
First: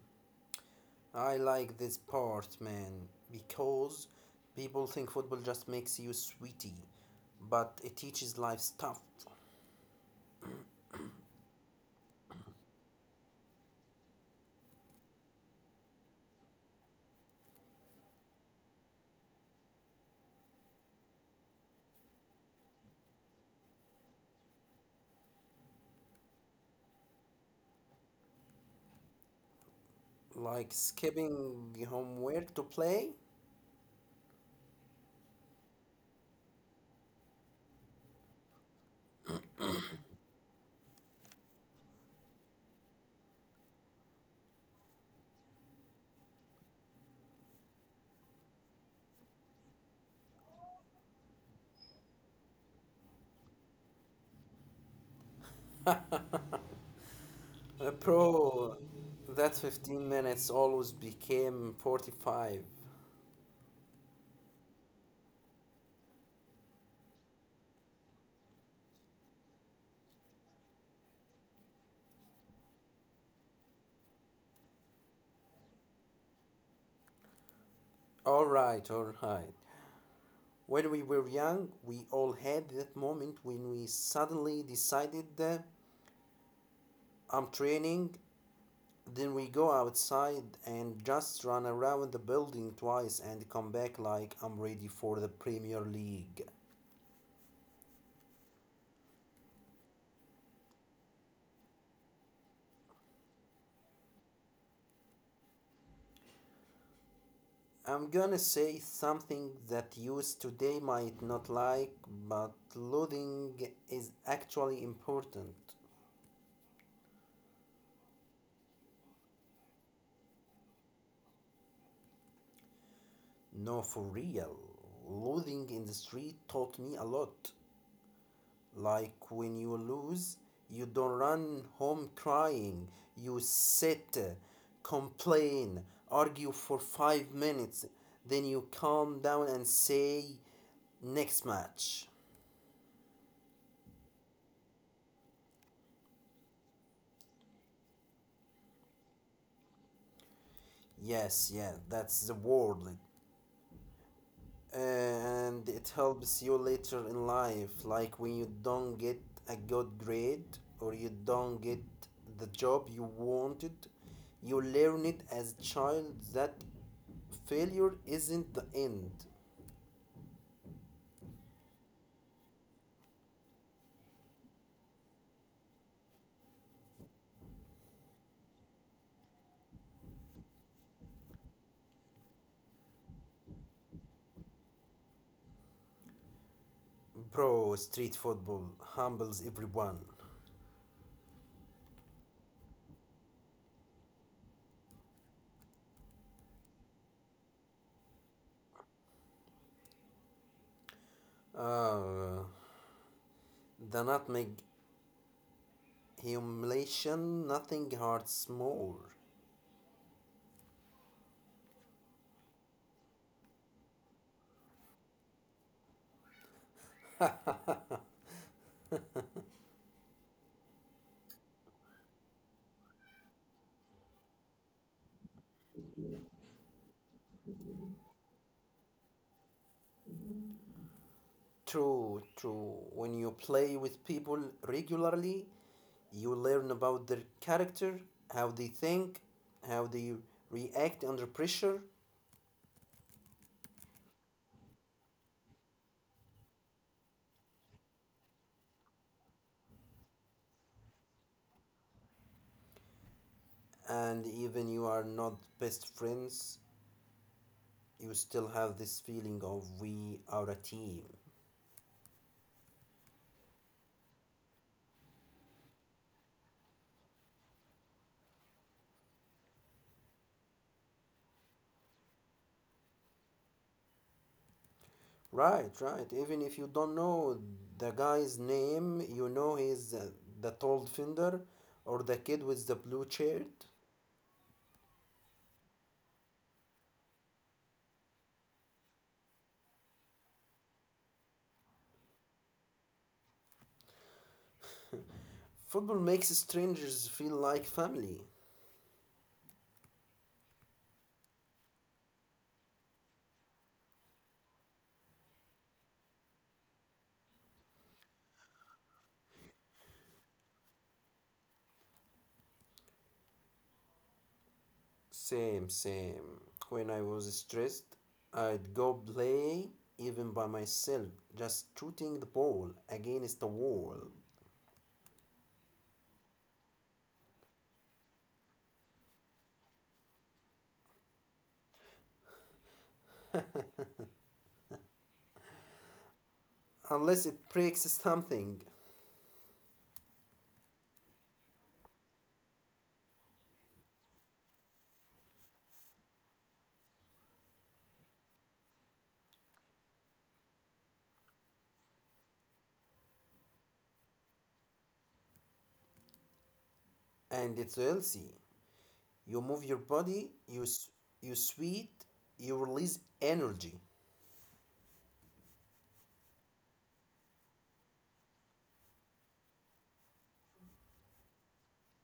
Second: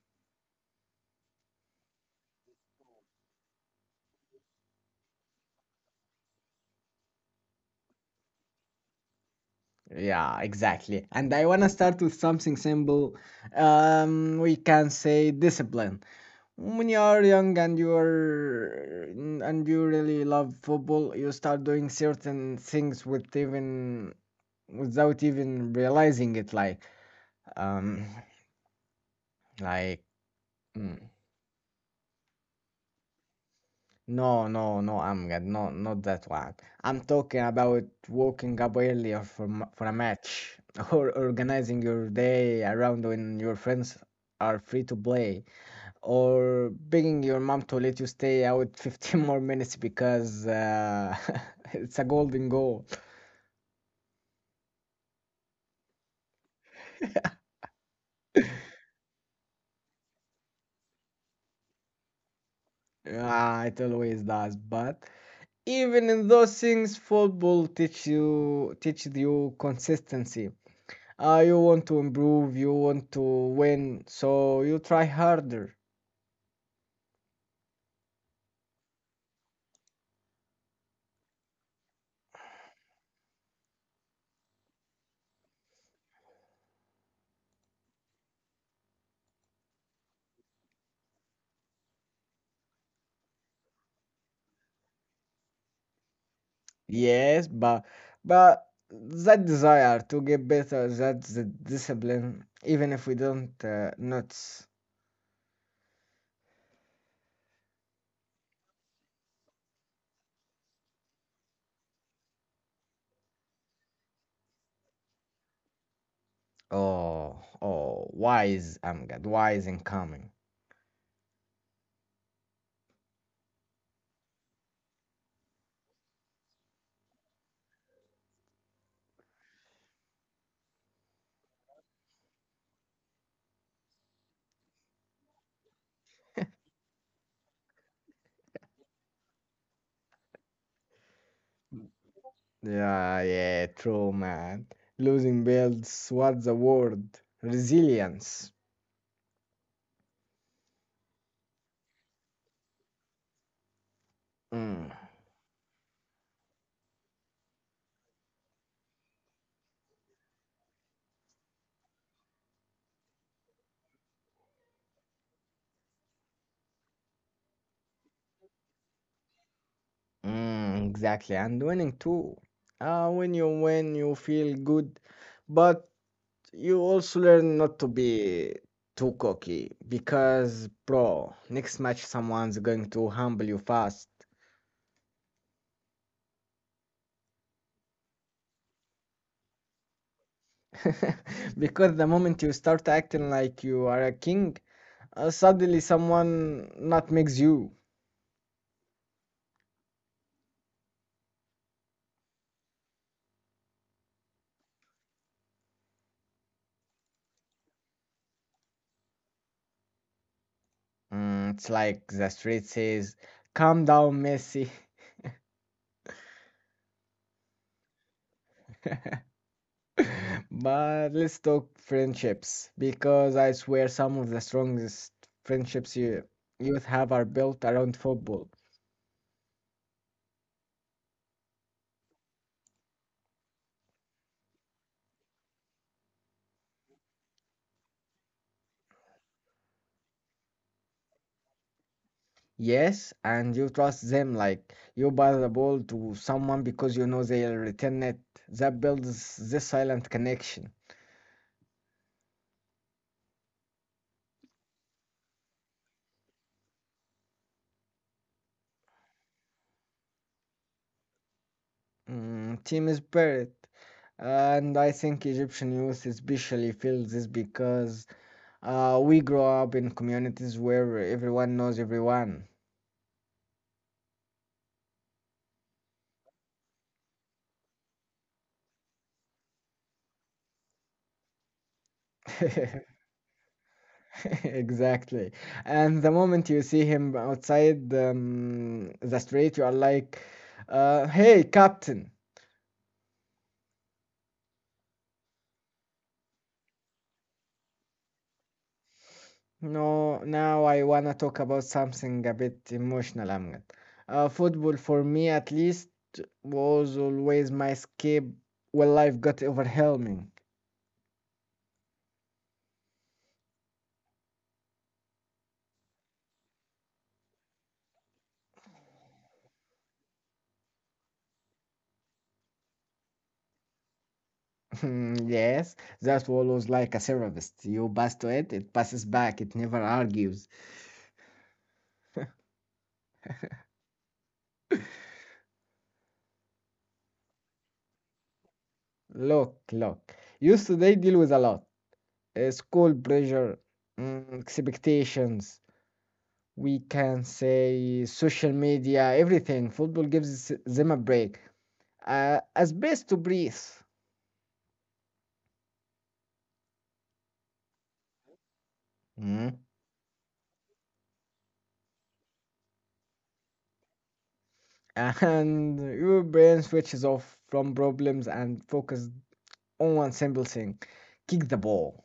S2: I like this part, man, because people think football just makes you sweaty, but it teaches life stuff,
S1: Yeah, exactly. And I want to start with something simple. We can say discipline. When you are young and you are and you really love football, you start doing certain things with even without even realizing it. Like um, like
S2: like
S1: mm,
S2: skipping homework to play.
S1: no, no, no, Amgad, no, not that one. I'm talking about waking up earlier for for a match or organizing your day around when your friends are free to play or begging your mom to let you stay out 15 more minutes because it's a golden goal.
S2: Bro, that 15 minutes always became 45.
S1: Ah, it always does, but even in those things, football teaches you consistency. Ah, you want to improve, you want to win, so you try harder.
S2: Alright, alright. When we were young, we all had that moment when we suddenly decided that I'm training. Then we go outside and just run around the building twice and come back like I'm ready for the Premier League.
S1: Yes, but that desire to get better, that's the discipline, even if we don't notice.
S2: I'm gonna say something that youth today might not like, but looting is actually important.
S1: Oh, oh, wise, Amgad, wise and coming.
S2: No, for real. Looting in the street taught me a lot. Like when you lose, you don't run home crying. You sit, complain, argue for 5 minutes, then you calm down and say, next match.
S1: Yeah, yeah, true, man. Losing builds what's the word? Resilience.
S2: Yes, yeah, that's the word.
S1: Mm,
S2: And it helps you later in life, like when you don't get a good grade or you don't get the job you wanted, you learn it as a child that failure isn't the end.
S1: mm, exactly, and winning too. Ah, when you win, you feel good. But you also learn not to be too cocky, because bro, next match someone's going to humble you fast.
S2: Bro, street football humbles everyone.
S1: Because the moment you start acting like you are a king, suddenly someone not makes you
S2: uh, the nutmeg humiliation, nothing hurts more.
S1: mm, it's like the street says, calm down, Messi. But let's talk friendships, because I swear some of the strongest friendships you youth have are built around football.
S2: True, true. When you play with people regularly, you learn about their character, how they think, how they react under pressure,
S1: Yes, and you trust them, like you buy the ball to someone because you know they'll return it. That builds this silent connection.
S2: and even you are not best friends, you still have this feeling of we are a team.
S1: Mm, team spirit. And I think Egyptian youth especially feels this because we grow up in communities where everyone knows everyone.
S2: Right, right. Even if you don't know the guy's name, you know he's the tall defender or the kid with the blue shirt.
S1: Exactly. And the moment you see him outside the street, you are like, hey, captain.
S2: Football makes strangers feel like family.
S1: No, now I wanna talk about something a bit emotional, Amjad. Football for me, at least, was always my escape when life got overwhelming.
S2: Same, same. When I was stressed, I'd go play even by myself, just shooting the ball against the wall.
S1: Yes, that wall was like a therapist. You pass to it, it passes back, it never argues.
S2: Unless it breaks something.
S1: Look, look. Youth today deal with a lot. School pressure, mm, expectations, we can say social media, everything. Football gives them a break, a space to breathe.
S2: And it's healthy. You
S1: Mm.
S2: move your body, you sweat, you release energy.
S1: And your brain switches off from problems and focus on one simple thing: kick the ball.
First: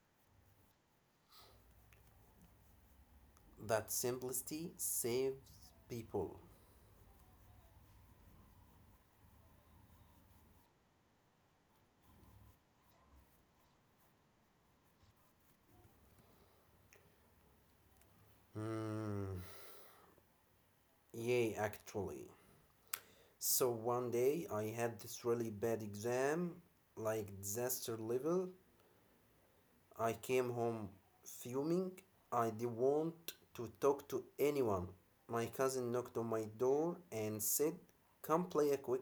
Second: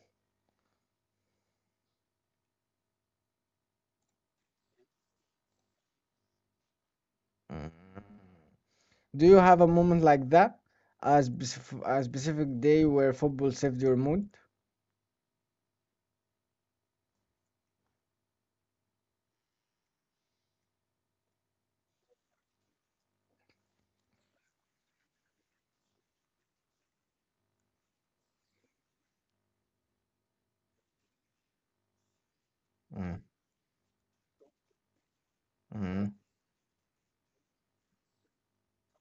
S2: That simplicity saves people.
S1: Mm. Do you have a moment like that, a a specific day where football saved your mood?
S2: Hmm. Yeah, actually. So one day I had this really bad exam, like disaster level, I came home fuming. I didn't
S1: Mm.
S2: want to talk to anyone. My cousin
S1: Mm.
S2: knocked on my door and said, come play a quick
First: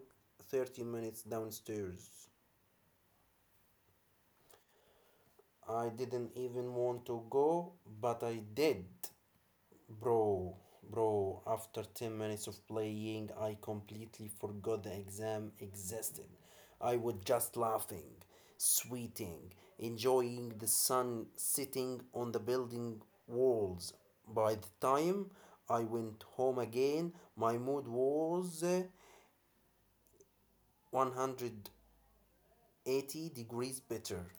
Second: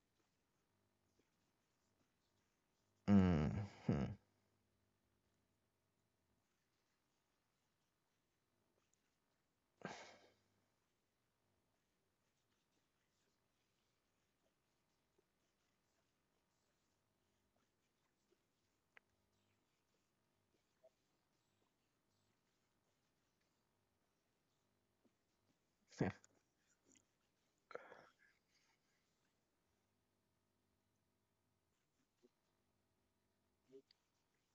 S2: 30 minutes downstairs.
S1: Mm. Hmm.
S2: I didn't even want to go, but I did. Bro, bro, after 10 minutes of playing, I completely forgot the exam existed. I was just laughing, sweating, enjoying the sun sitting on the building walls. By the time I went home again, my mood was 180 degrees better.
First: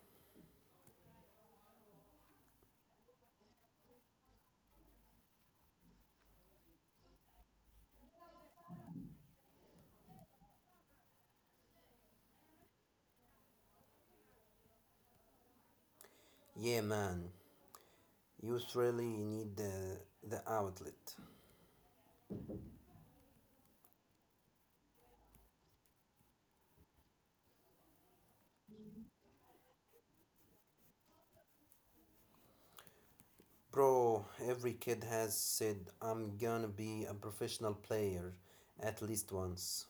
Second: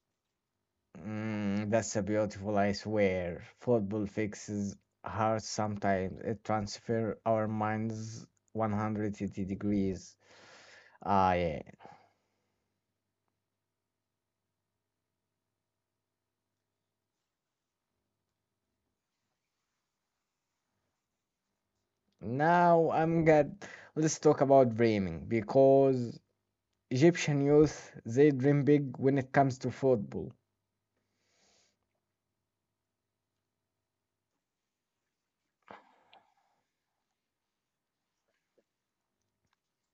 S1: Mm, that's a beautiful. I swear football fixes hearts, sometimes it transfer our minds 180 degrees. Ah, yeah.
S2: Yeah, man, you really need the outlet.
S1: Now I'm good. Let's talk about dreaming, because Egyptian youth, they dream big when it comes to football.
S2: Bro, every kid has said, I'm gonna be a professional player at least once.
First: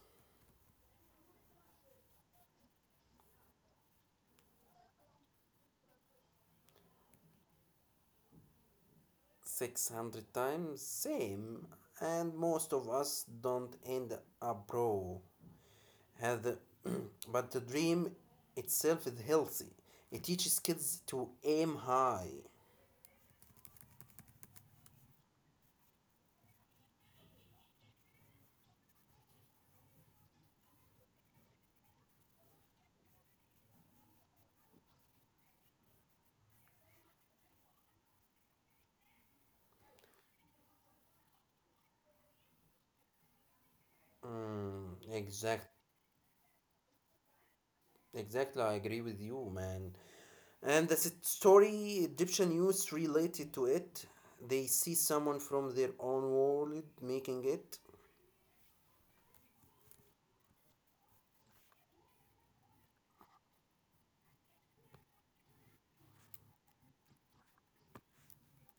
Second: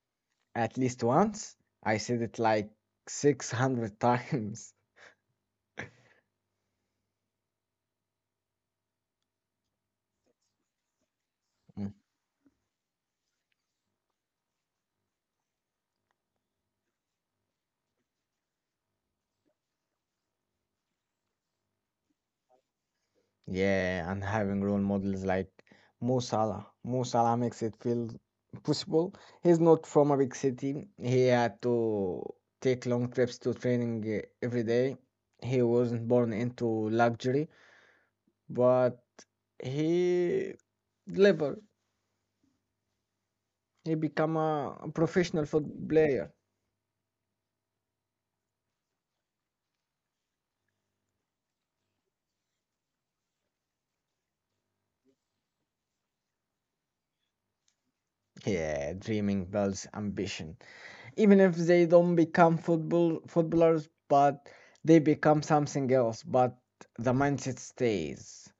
S1: At least once. I said it like 600 times.
S2: 600 times? Same.
S1: Mm.
S2: And most of us don't end up pro. Have the but the dream itself is healthy. It teaches kids to aim high.
S1: Yeah, and having role models like Mo Salah. Mo Salah makes it feel possible. He's not from a big city. He had to take long trips to training every day. He wasn't born into luxury, but he delivered. He become
S2: Mm,
S1: a professional
S2: exact,
S1: football player.
S2: exactly, I agree with you, man. And the story Egyptian youth related to it. They see someone from their own world making it.
S1: Yeah, dreaming builds ambition. Even if they don't become football footballers, but they become something else. But the mindset stays.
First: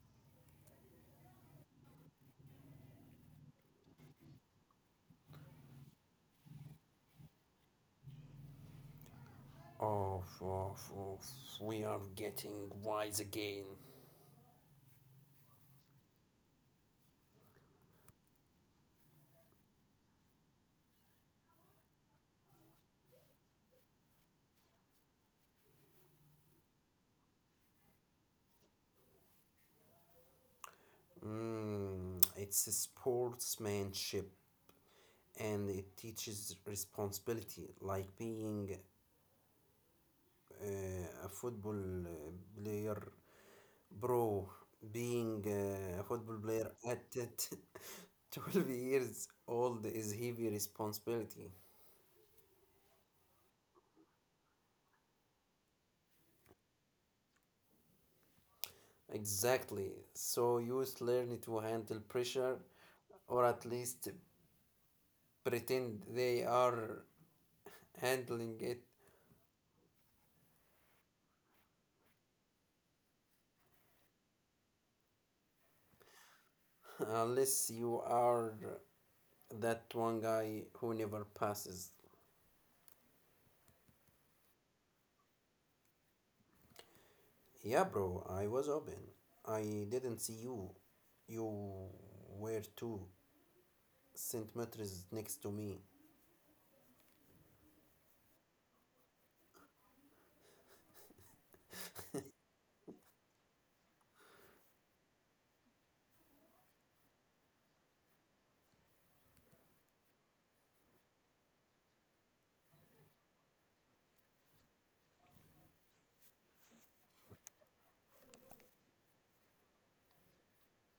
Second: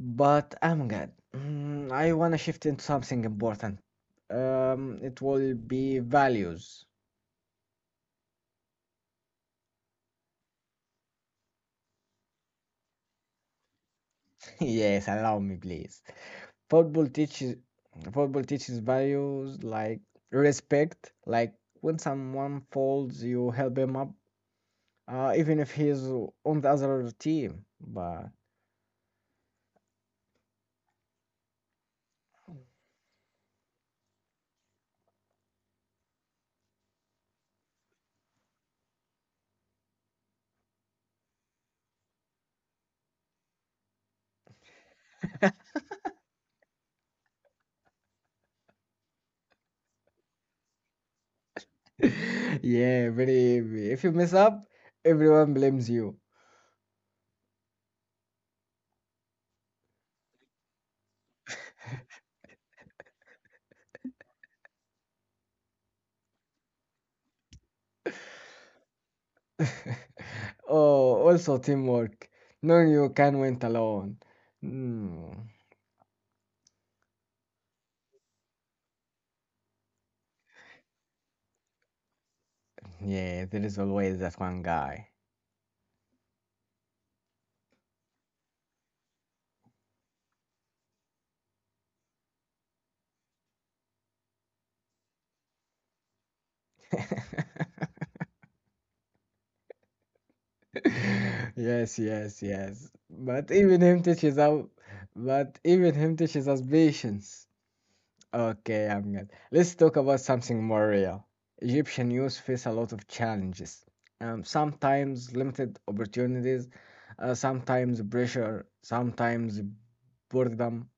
S1: But Amgad, mm, I wanna shift into something important. It will be values.
S2: Oh, oh, oh, we are getting wise again.
S1: Yes, allow me, please. Football teaches football teaches values like respect, like when someone falls, you help him up, even if he's on the other team. But
S2: Mm, it's a sportsmanship, and it teaches responsibility, like being a football player, bro. Being a football player at 12 years old is heavy responsibility.
S1: yeah, very. If you mess up, everyone blames you.
S2: Exactly. So youth learn to handle pressure, or at least pretend they are handling it.
S1: Oh, also teamwork. No, you can win alone. Hmm.
S2: unless you are that one guy who never passes.
S1: Yeah, there is always that one guy.
S2: Yeah, bro, I was open. I didn't see you. You were 2 centimeters next to me.
S1: Yes, yes, yes. But even him teaches us. But even him teaches us patience. Okay, I'm good. Let's talk about something more real. Egyptian youth face a lot of challenges. Sometimes limited opportunities, sometimes pressure, sometimes boredom.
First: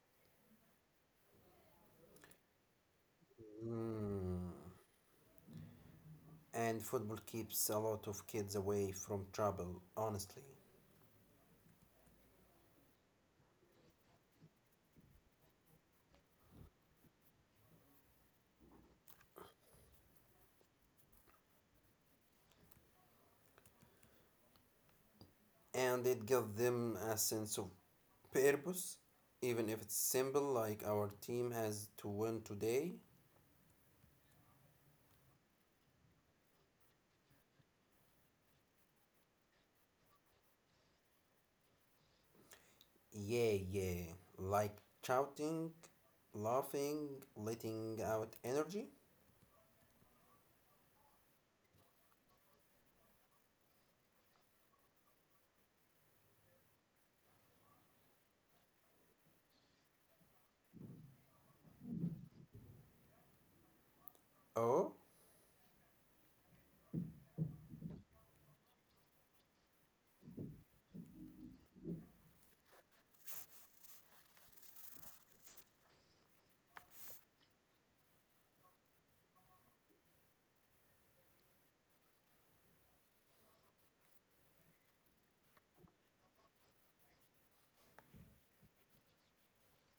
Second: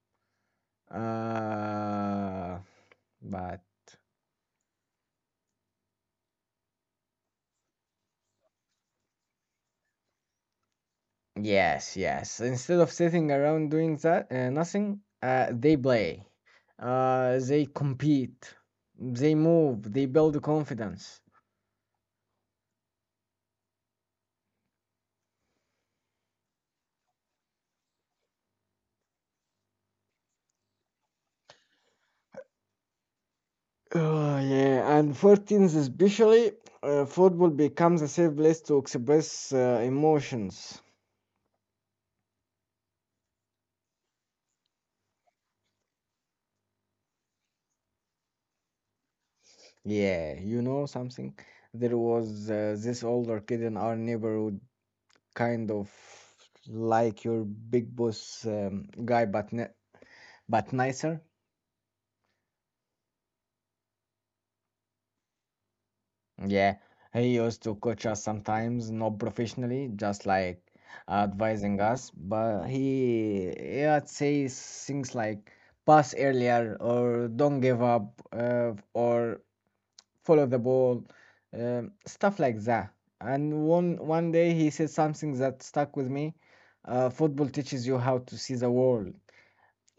S1: Uh, but
S2: Mm. And football keeps a lot of kids away from trouble, honestly.
S1: yes, yes. Instead of sitting around doing that, nothing, they play. They compete. They move. They build confidence.
S2: And it gives them a sense of purpose, even if it's simple, like our team has to win today.
S1: Oh, yeah, and for teens especially, football becomes a safe place to express emotions.
S2: Yeah, yeah. Like shouting, laughing, letting out energy.
S1: Yeah, you know something? There was this older kid in our neighborhood, kind of like your big boss guy, but but nicer.
S2: Oh.
S1: Yeah, he used to coach us sometimes, not professionally, just like advising us. But he'd say things like pass earlier or don't give up or follow the ball, stuff like that. And one day he said something that stuck with me. Football teaches you how to see the world.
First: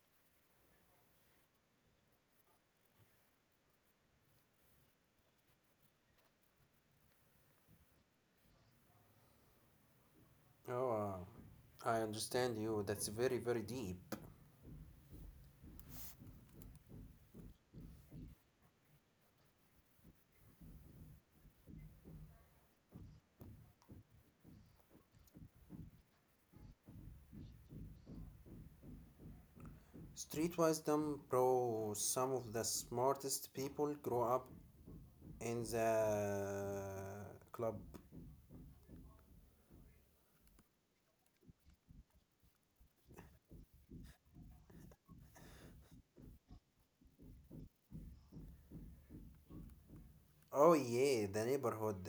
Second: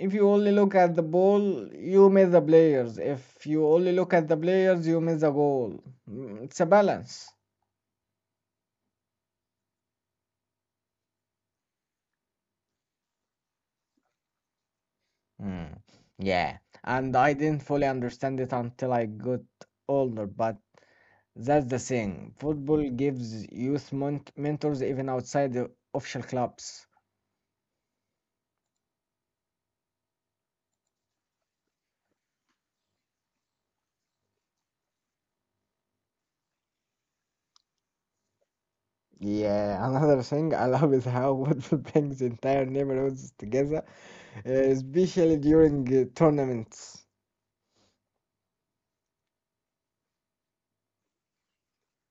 S1: If you only look at the ball, you miss the players. If you only look at the players, you miss the goal. Mm, it's a balance.
S2: Oh, wow. I understand you. That's very, very deep.
S1: Mm, yeah, and I didn't fully understand it until I got older, but that's the thing. Football gives youth mon mentors even outside the official clubs.
S2: Street wisdom, bro. Some of the smartest people grow up in the club.
S1: Yeah, another thing I love is how football brings entire neighborhoods together, especially during tournaments.
S2: Oh, yeah, the neighborhood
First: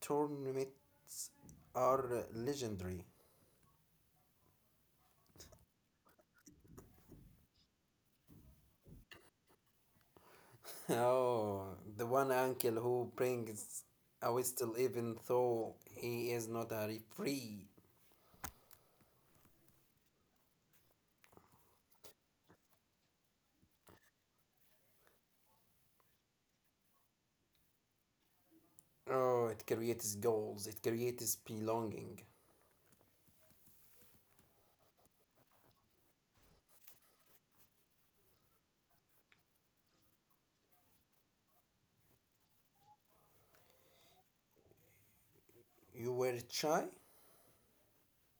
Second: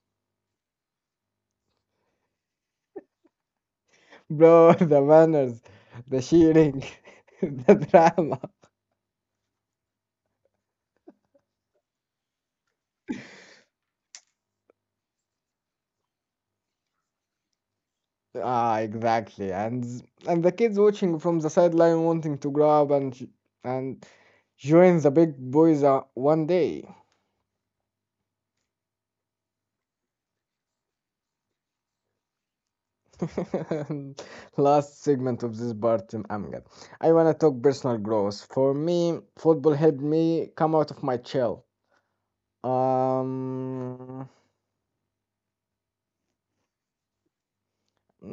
S2: tournaments are legendary.
S1: Bro, the banners, the cheering, the drama.
S2: Oh, the one uncle who brings a whistle even though he is not a referee.
S1: Ah, exactly. And the kids watching from the sideline wanting to grab and and join the big boys are one day.
S2: Oh, it creates goals, it creates belonging.
S1: Last segment of this part, I'm good. I wanna talk personal growth. For me, football helped me come out of my shell. Um,
S2: You were shy?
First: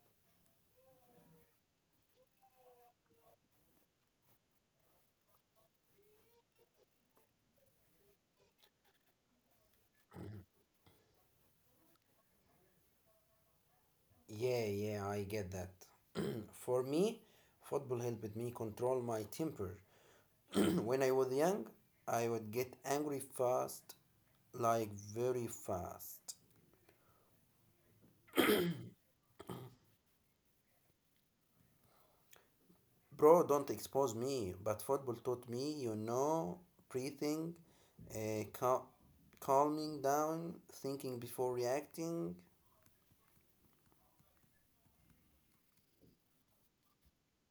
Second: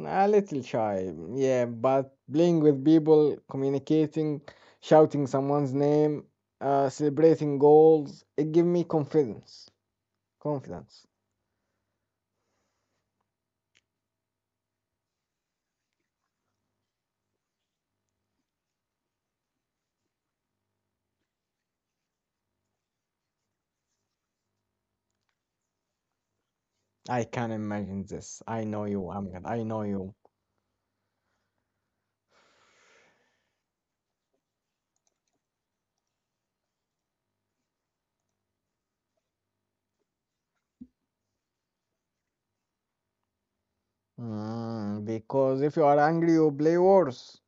S1: a little shy, yeah, but playing with people, communicating, shouting someone's name, celebrating goals, it gave me confidence. Confidence.
S2: Yeah, yeah, I get that. For me, football helped me control my temper. when I was young, I would get angry fast, like very fast.
S1: I can imagine this. I know you, Amgad. I know you.
S2: Bro, don't expose me, but football taught me, you know, breathing, uh, cal- calming down, thinking before reacting.
S1: Mm, because if you are angry, you play worse.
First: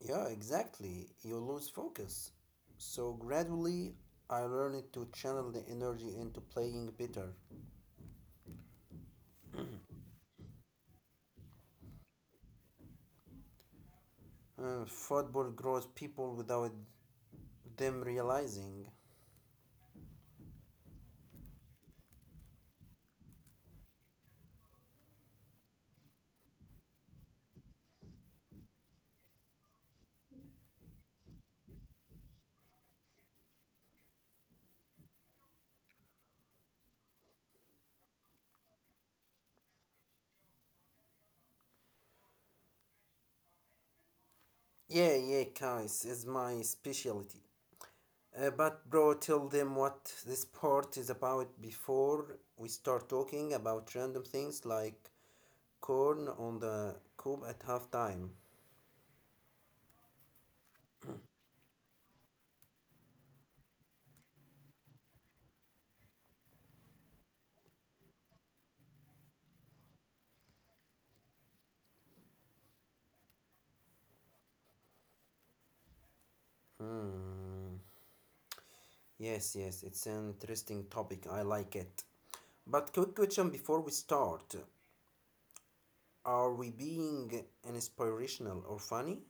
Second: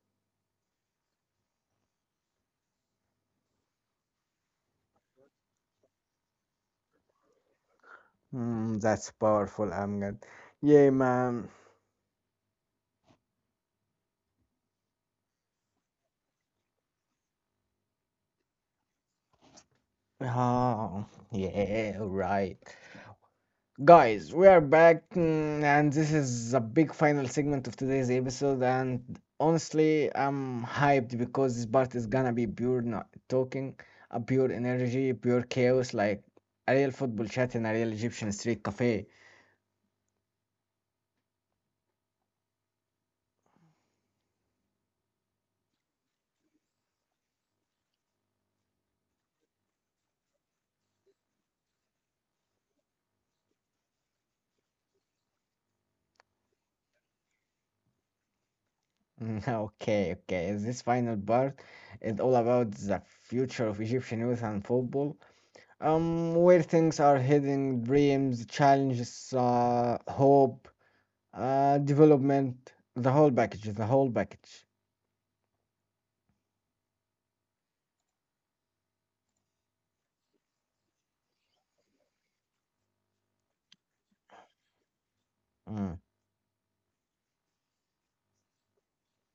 S2: Yeah, exactly. You lose focus. So gradually, I learned to channel the energy into playing better.
S1: Mm, that's powerful, Amgad. Yeah, man.
S2: Football grows people without them realizing.
S1: Oh, yeah, right. Guys, we are back, mm, and this is a big final segment of today's episode. And honestly, I'm hyped because this part is gonna be pure not talking, a pure energy, pure chaos, like a real football chat in a real Egyptian street cafe.
S2: Yeah, yeah, guys, it's my specialty. But bro, tell them what this sport is about before we start talking about random things like corn on the cob at halftime.
S1: Mm, okay, okay. This final part is all about the future of Egyptian youth and football. Where things are heading, dreams, challenges, hope, development, the whole package, the whole package.
S2: Hmm. Yes, yes, it's an interesting topic. I like it. But quick question before we start:
S1: Mm.
S2: are we being inspirational or funny?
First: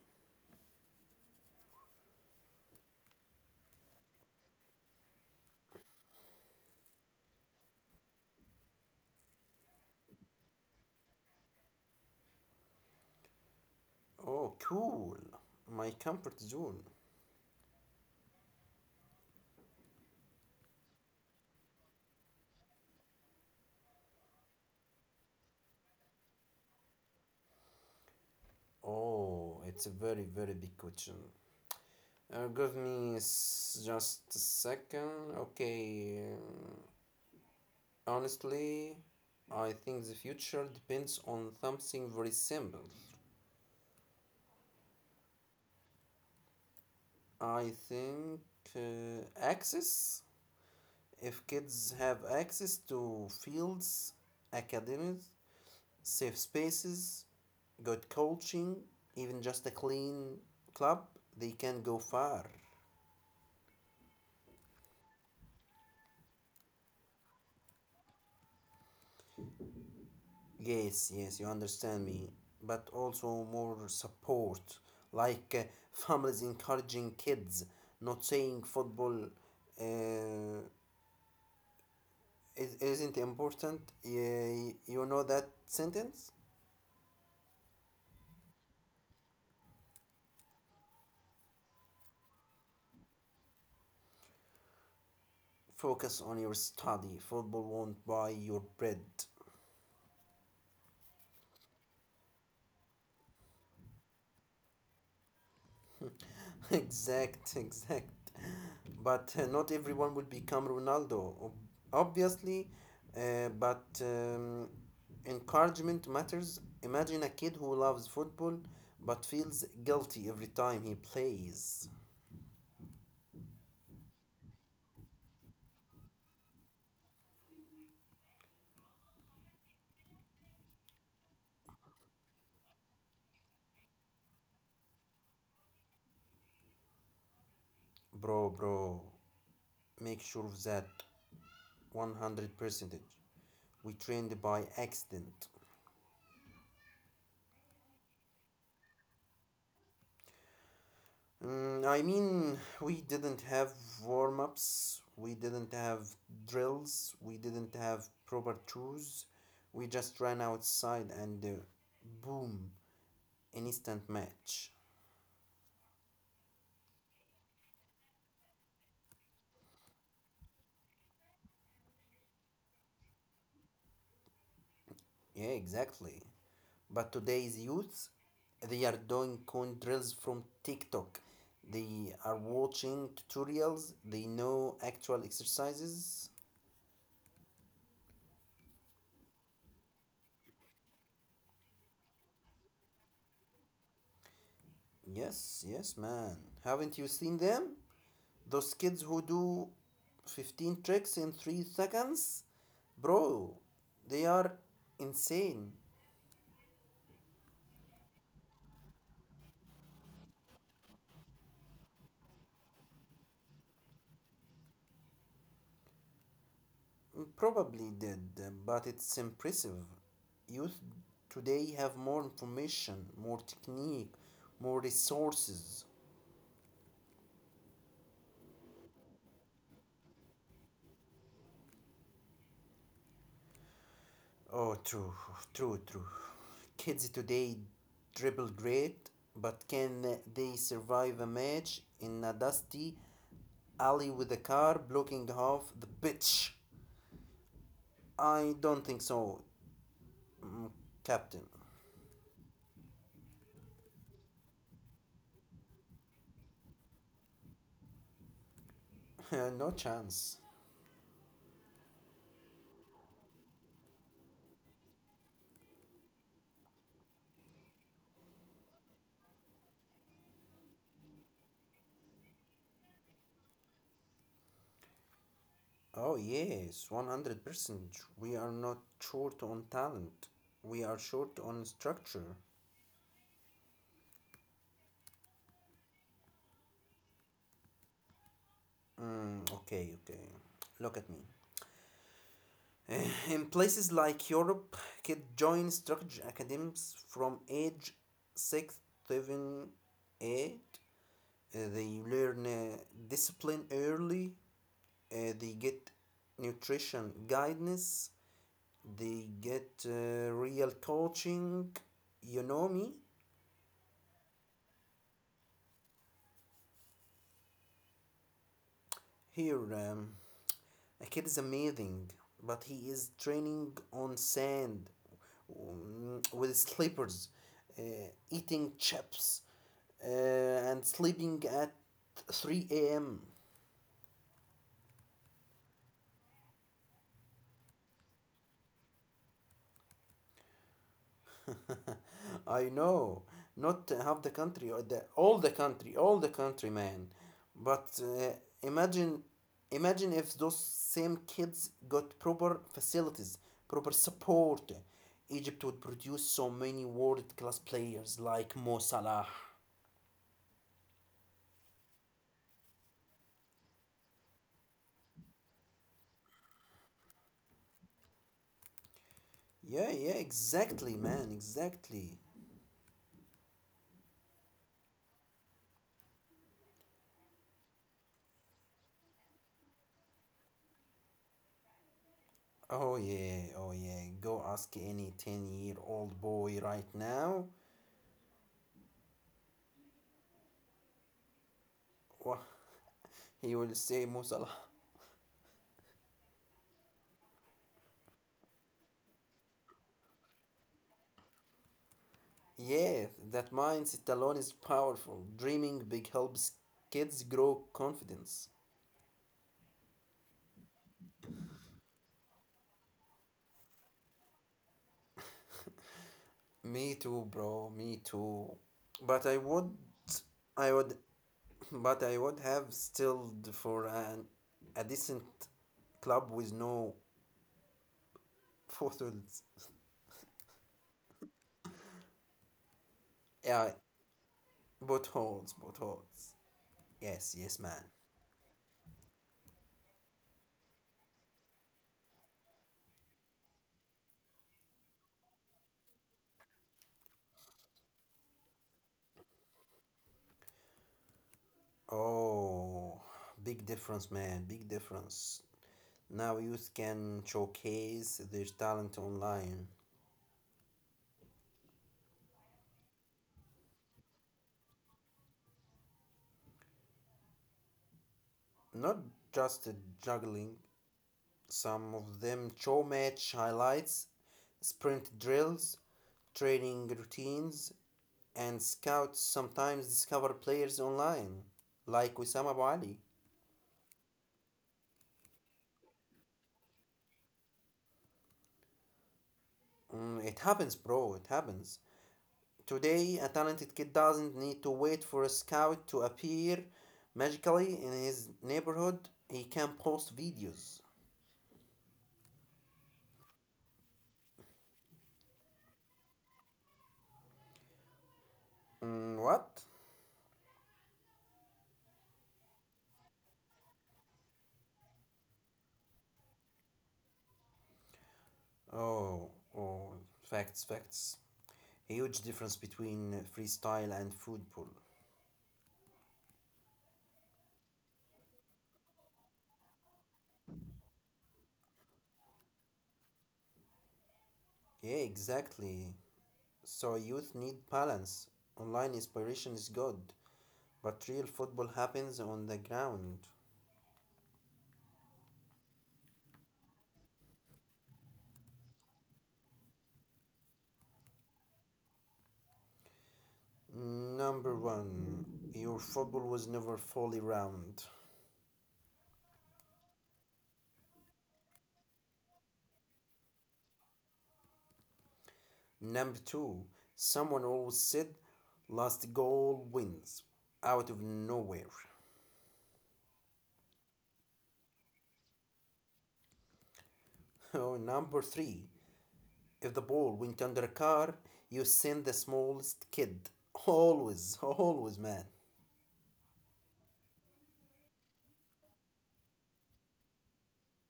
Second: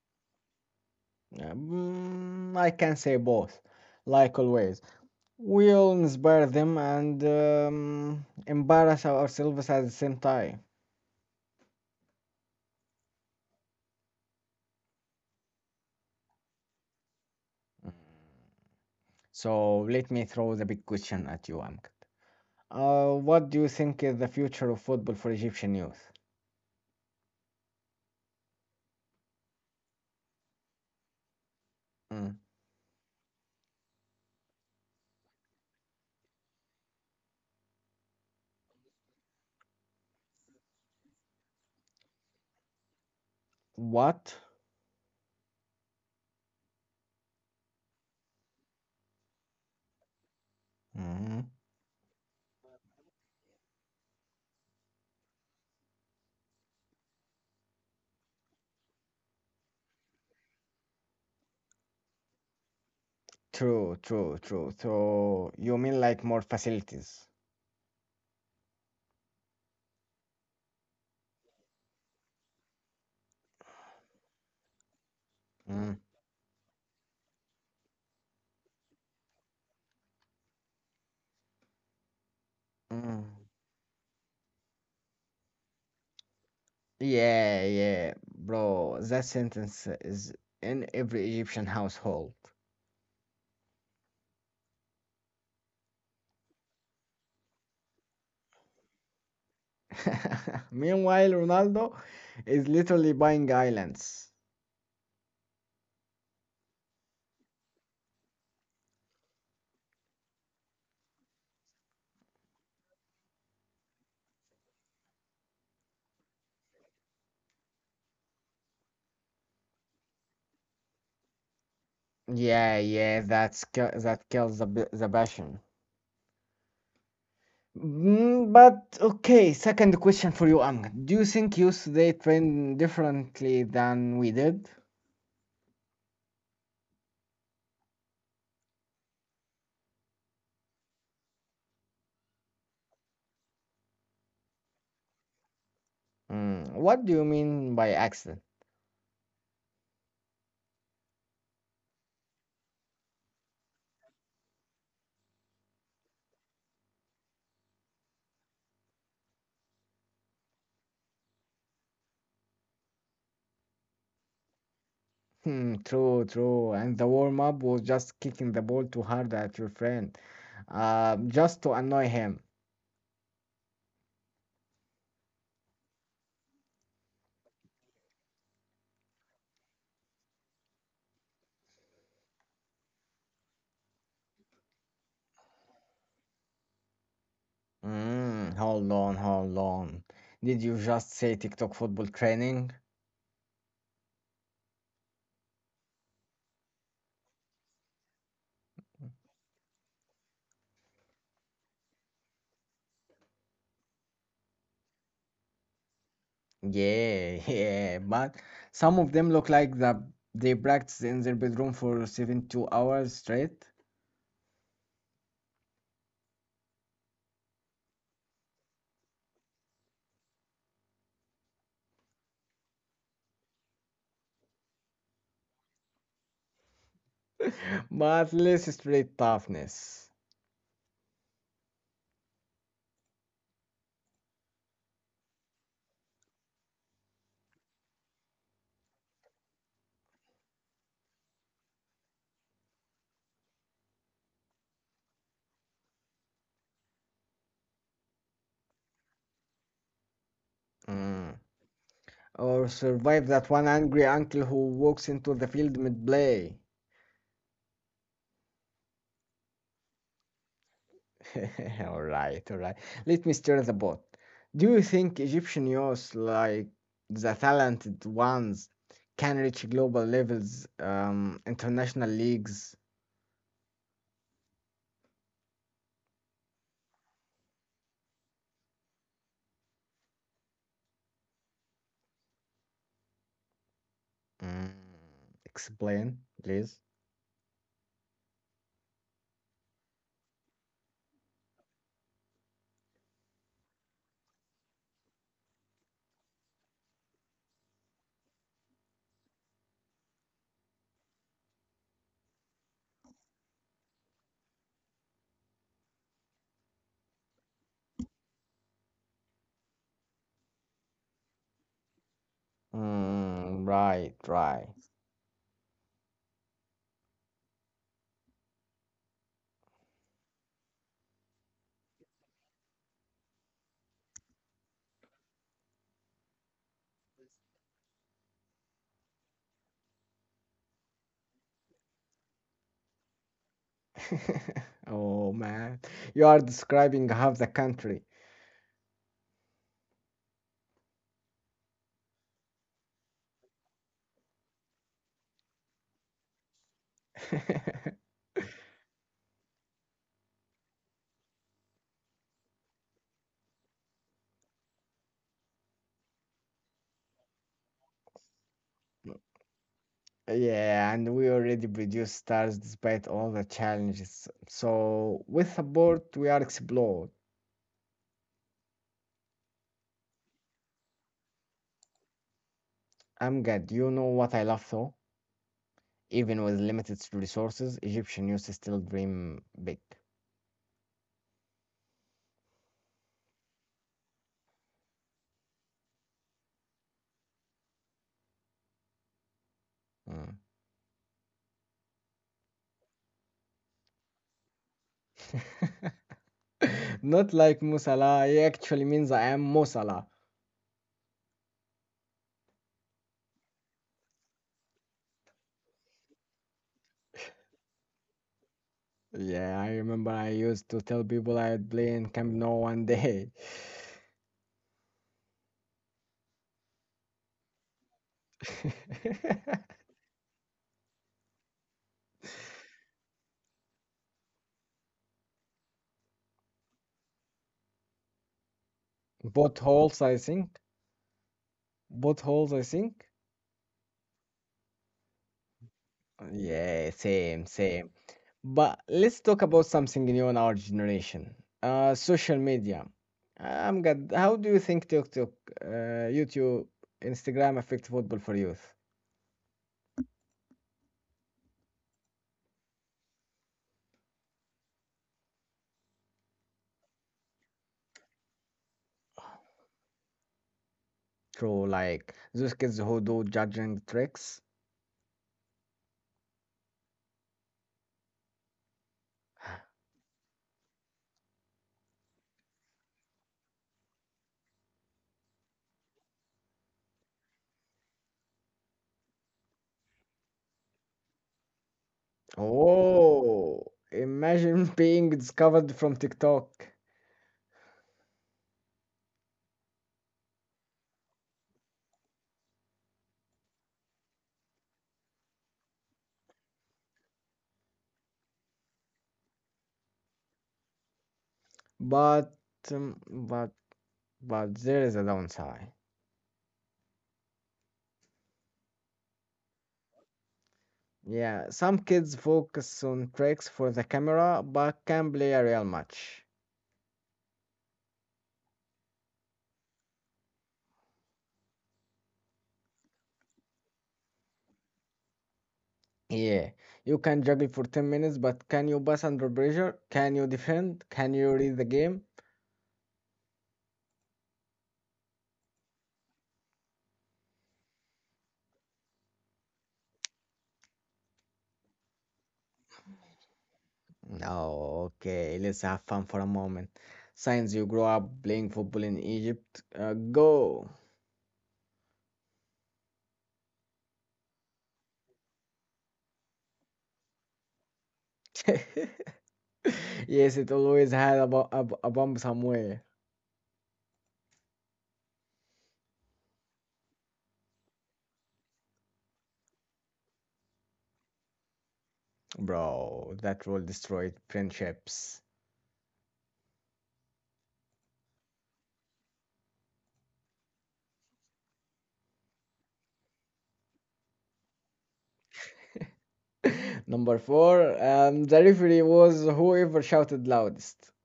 S1: I can say both, like always. We'll inspire them and embarrass ourselves at the same time.
S2: Oh, cool! My comfort zone.
S1: So let me throw the big question at you, Amk. What do you think is the future of football for Egyptian youth?
S2: Oh, it's a very, very big question.
S1: Mm.
S2: Just a second. Okay. Honestly, I think the future depends on something very simple.
S1: What?
S2: I think access. If
S1: Mm.
S2: kids have access to fields, academies, safe spaces, good coaching, even just a clean club, they can go far.
S1: True, true, true. So you mean like more facilities?
S2: Yes, yes, you understand me, but also more support, like
S1: Mm.
S2: families encouraging kids, not saying football uh, isn't
S1: Mm.
S2: important. Yeah, you know that sentence?
S1: Yeah, yeah, bro. That sentence is in every Egyptian household.
S2: Focus on your study, football won't buy your bread.
S1: Meanwhile, Ronaldo is literally buying islands.
S2: Exact. But not everyone will become Ronaldo, obviously. But Encouragement matters. Imagine a kid who loves football but feels guilty every time he plays.
S1: Yeah, yeah, that kills the passion. Mm, but okay, second question for you, Amgad. Do you think youth today train differently than we did?
S2: Bro, make sure of that 100%. We trained by accident.
S1: Mm, what do you mean by accident?
S2: Mm, I mean, we didn't have warm ups, we didn't have drills, we didn't have proper tours. We just ran outside and boom, instant match.
S1: Hmm, true, true. And the warm up was just kicking the ball too hard at your friend, just to annoy him.
S2: Yeah, exactly. But today's youth, they are doing cone drills from TikTok. They are watching tutorials, they know actual exercises.
S1: Mm, hold on, hold on. Did you just say TikTok football training?
S2: Yes, yes, man. Haven't you seen them? Those kids who do 15 tricks in 3 seconds, bro, they are insane.
S1: Yeah, yeah. But some of them look like that they practice in their bedroom for 72 hours straight.
S2: Probably did, but it's impressive. Youth today have more information, more technique, more resources.
S1: But less street toughness.
S2: Oh, true, true, true. Kids today dribble great, but can they survive a match in a dusty alley with a car blocking half the pitch? I don't think so.
S1: Mm.
S2: Captain.
S1: Or survive that one angry uncle who walks into the field mid play.
S2: no chance.
S1: All right, all right. Let me stir the pot. Do you think Egyptian youth, like the talented ones, can reach global levels, international leagues?
S2: Oh, yes, 100%. We are not short on talent. We are short on structure.
S1: Mm. Explain, please.
S2: Mm, okay, okay. Look at me. In places like Europe, kids join structure academies from age 6, 7, 8. They learn discipline early. They get nutrition guidance. They get real coaching. You know me
S1: Mm, right, right.
S2: here. A kid is amazing, but he is training on sand, mm, with slippers, uh, eating chips, uh, and sleeping at 3 a.m.
S1: Oh man, you are describing half the country.
S2: I know, not half the country or the all the country, man. But imagine if those same kids got proper facilities, proper support. Egypt would produce so many world-class players like Mo Salah.
S1: Yeah, and we already produce stars despite all the challenges. So, with support, we are explored.
S2: Yeah, yeah, exactly, man, exactly.
S1: Amgad, you know what I love though? Even with limited resources, Egyptian youth still dream big.
S2: Oh yeah, oh yeah. Go ask any 10-year-old boy right now.
S1: Mm.
S2: Wha- he will say Mo Salah.
S1: Not like Musala, he actually means I am Musala.
S2: Yeah, that mindset alone is powerful. Dreaming big helps kids grow confidence.
S1: Yeah, I remember I used to tell people I'd play in Camp No one day.
S2: Me too, bro. Me too. But I would, I would, but I would have stilled for an a decent club with no photos.
S1: Both holes, I think. Both holes, I think.
S2: Yeah, buttholes, buttholes.
S1: Yeah,
S2: Yes,
S1: same,
S2: yes, man.
S1: same. But let's talk about something new in our generation. Social media. I'm good. How do you think TikTok, uh, YouTube, Instagram affect football for youth?
S2: Oh, big difference, man. Big difference. Now youth can showcase their talent online.
S1: Through like those kids who do judging tricks.
S2: Not just juggling, some of them show match highlights, sprint drills, training routines, and scouts sometimes discover players online, like Wissam Abu Ali.
S1: Oh, imagine being discovered from TikTok.
S2: Mm, it happens, bro, it happens. Today, a talented kid doesn't need to wait for a scout to appear magically in his neighborhood. He can post videos.
S1: But but but there is a downside.
S2: Mm, what?
S1: Yeah, some kids focus on tricks for the camera, but can play a real match.
S2: Oh, oh, facts, facts. A huge difference between freestyle and football.
S1: Yeah, you can juggle for 10 minutes, but can you pass under pressure? Can you defend? Can you read the game?
S2: Yeah, exactly. So youth need balance. Online inspiration is good, but real football happens on the ground.
S1: No, okay, let's have fun for a moment. Since you grew up playing football in Egypt, go.
S2: Number one, your football was never fully round.
S1: Yes, it always had a bump somewhere.
S2: Number two, someone always said last goal wins out of nowhere.
S1: Bro, that rule destroyed friendships.
S2: Oh, number three, if the ball went under a car, you send the smallest kid. Always, always, man.
S1: Number four, the referee was whoever shouted loudest.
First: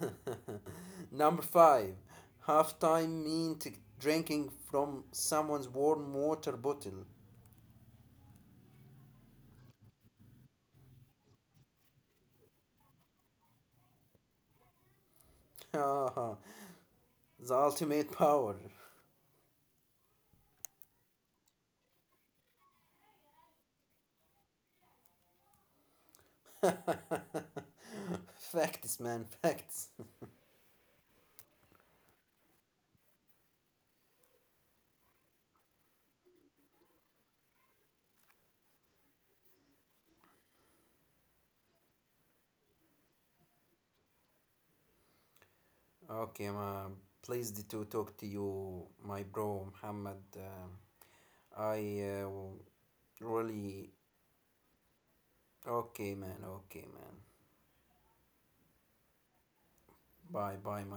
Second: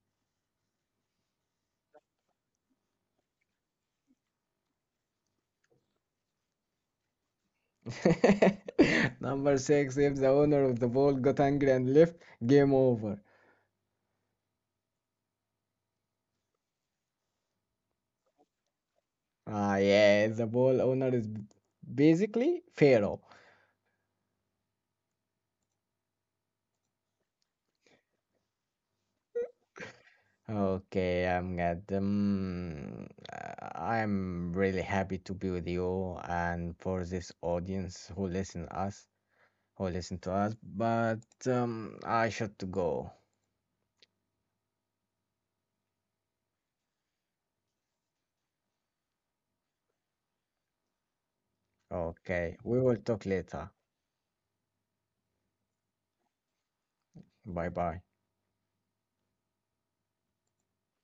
S2: Number five, halftime drinking from someone's warm water bottle.
S1: Number six, if the owner of the ball got angry and left, game over.
S2: the ultimate power.
S1: Ah, yeah, the ball owner is basically Pharaoh.
S2: facts, man, facts.
S1: Okay, I'm glad. I'm really happy to be with you and for this audience who listen us, who listen to us. But I should to go.
S2: Okay, ma, pleased to talk to you, my bro, Muhammad. I
S1: Okay, we will talk later.
S2: Really. Okay, man, okay, man.
S1: Bye bye.
S2: Bye, bye, my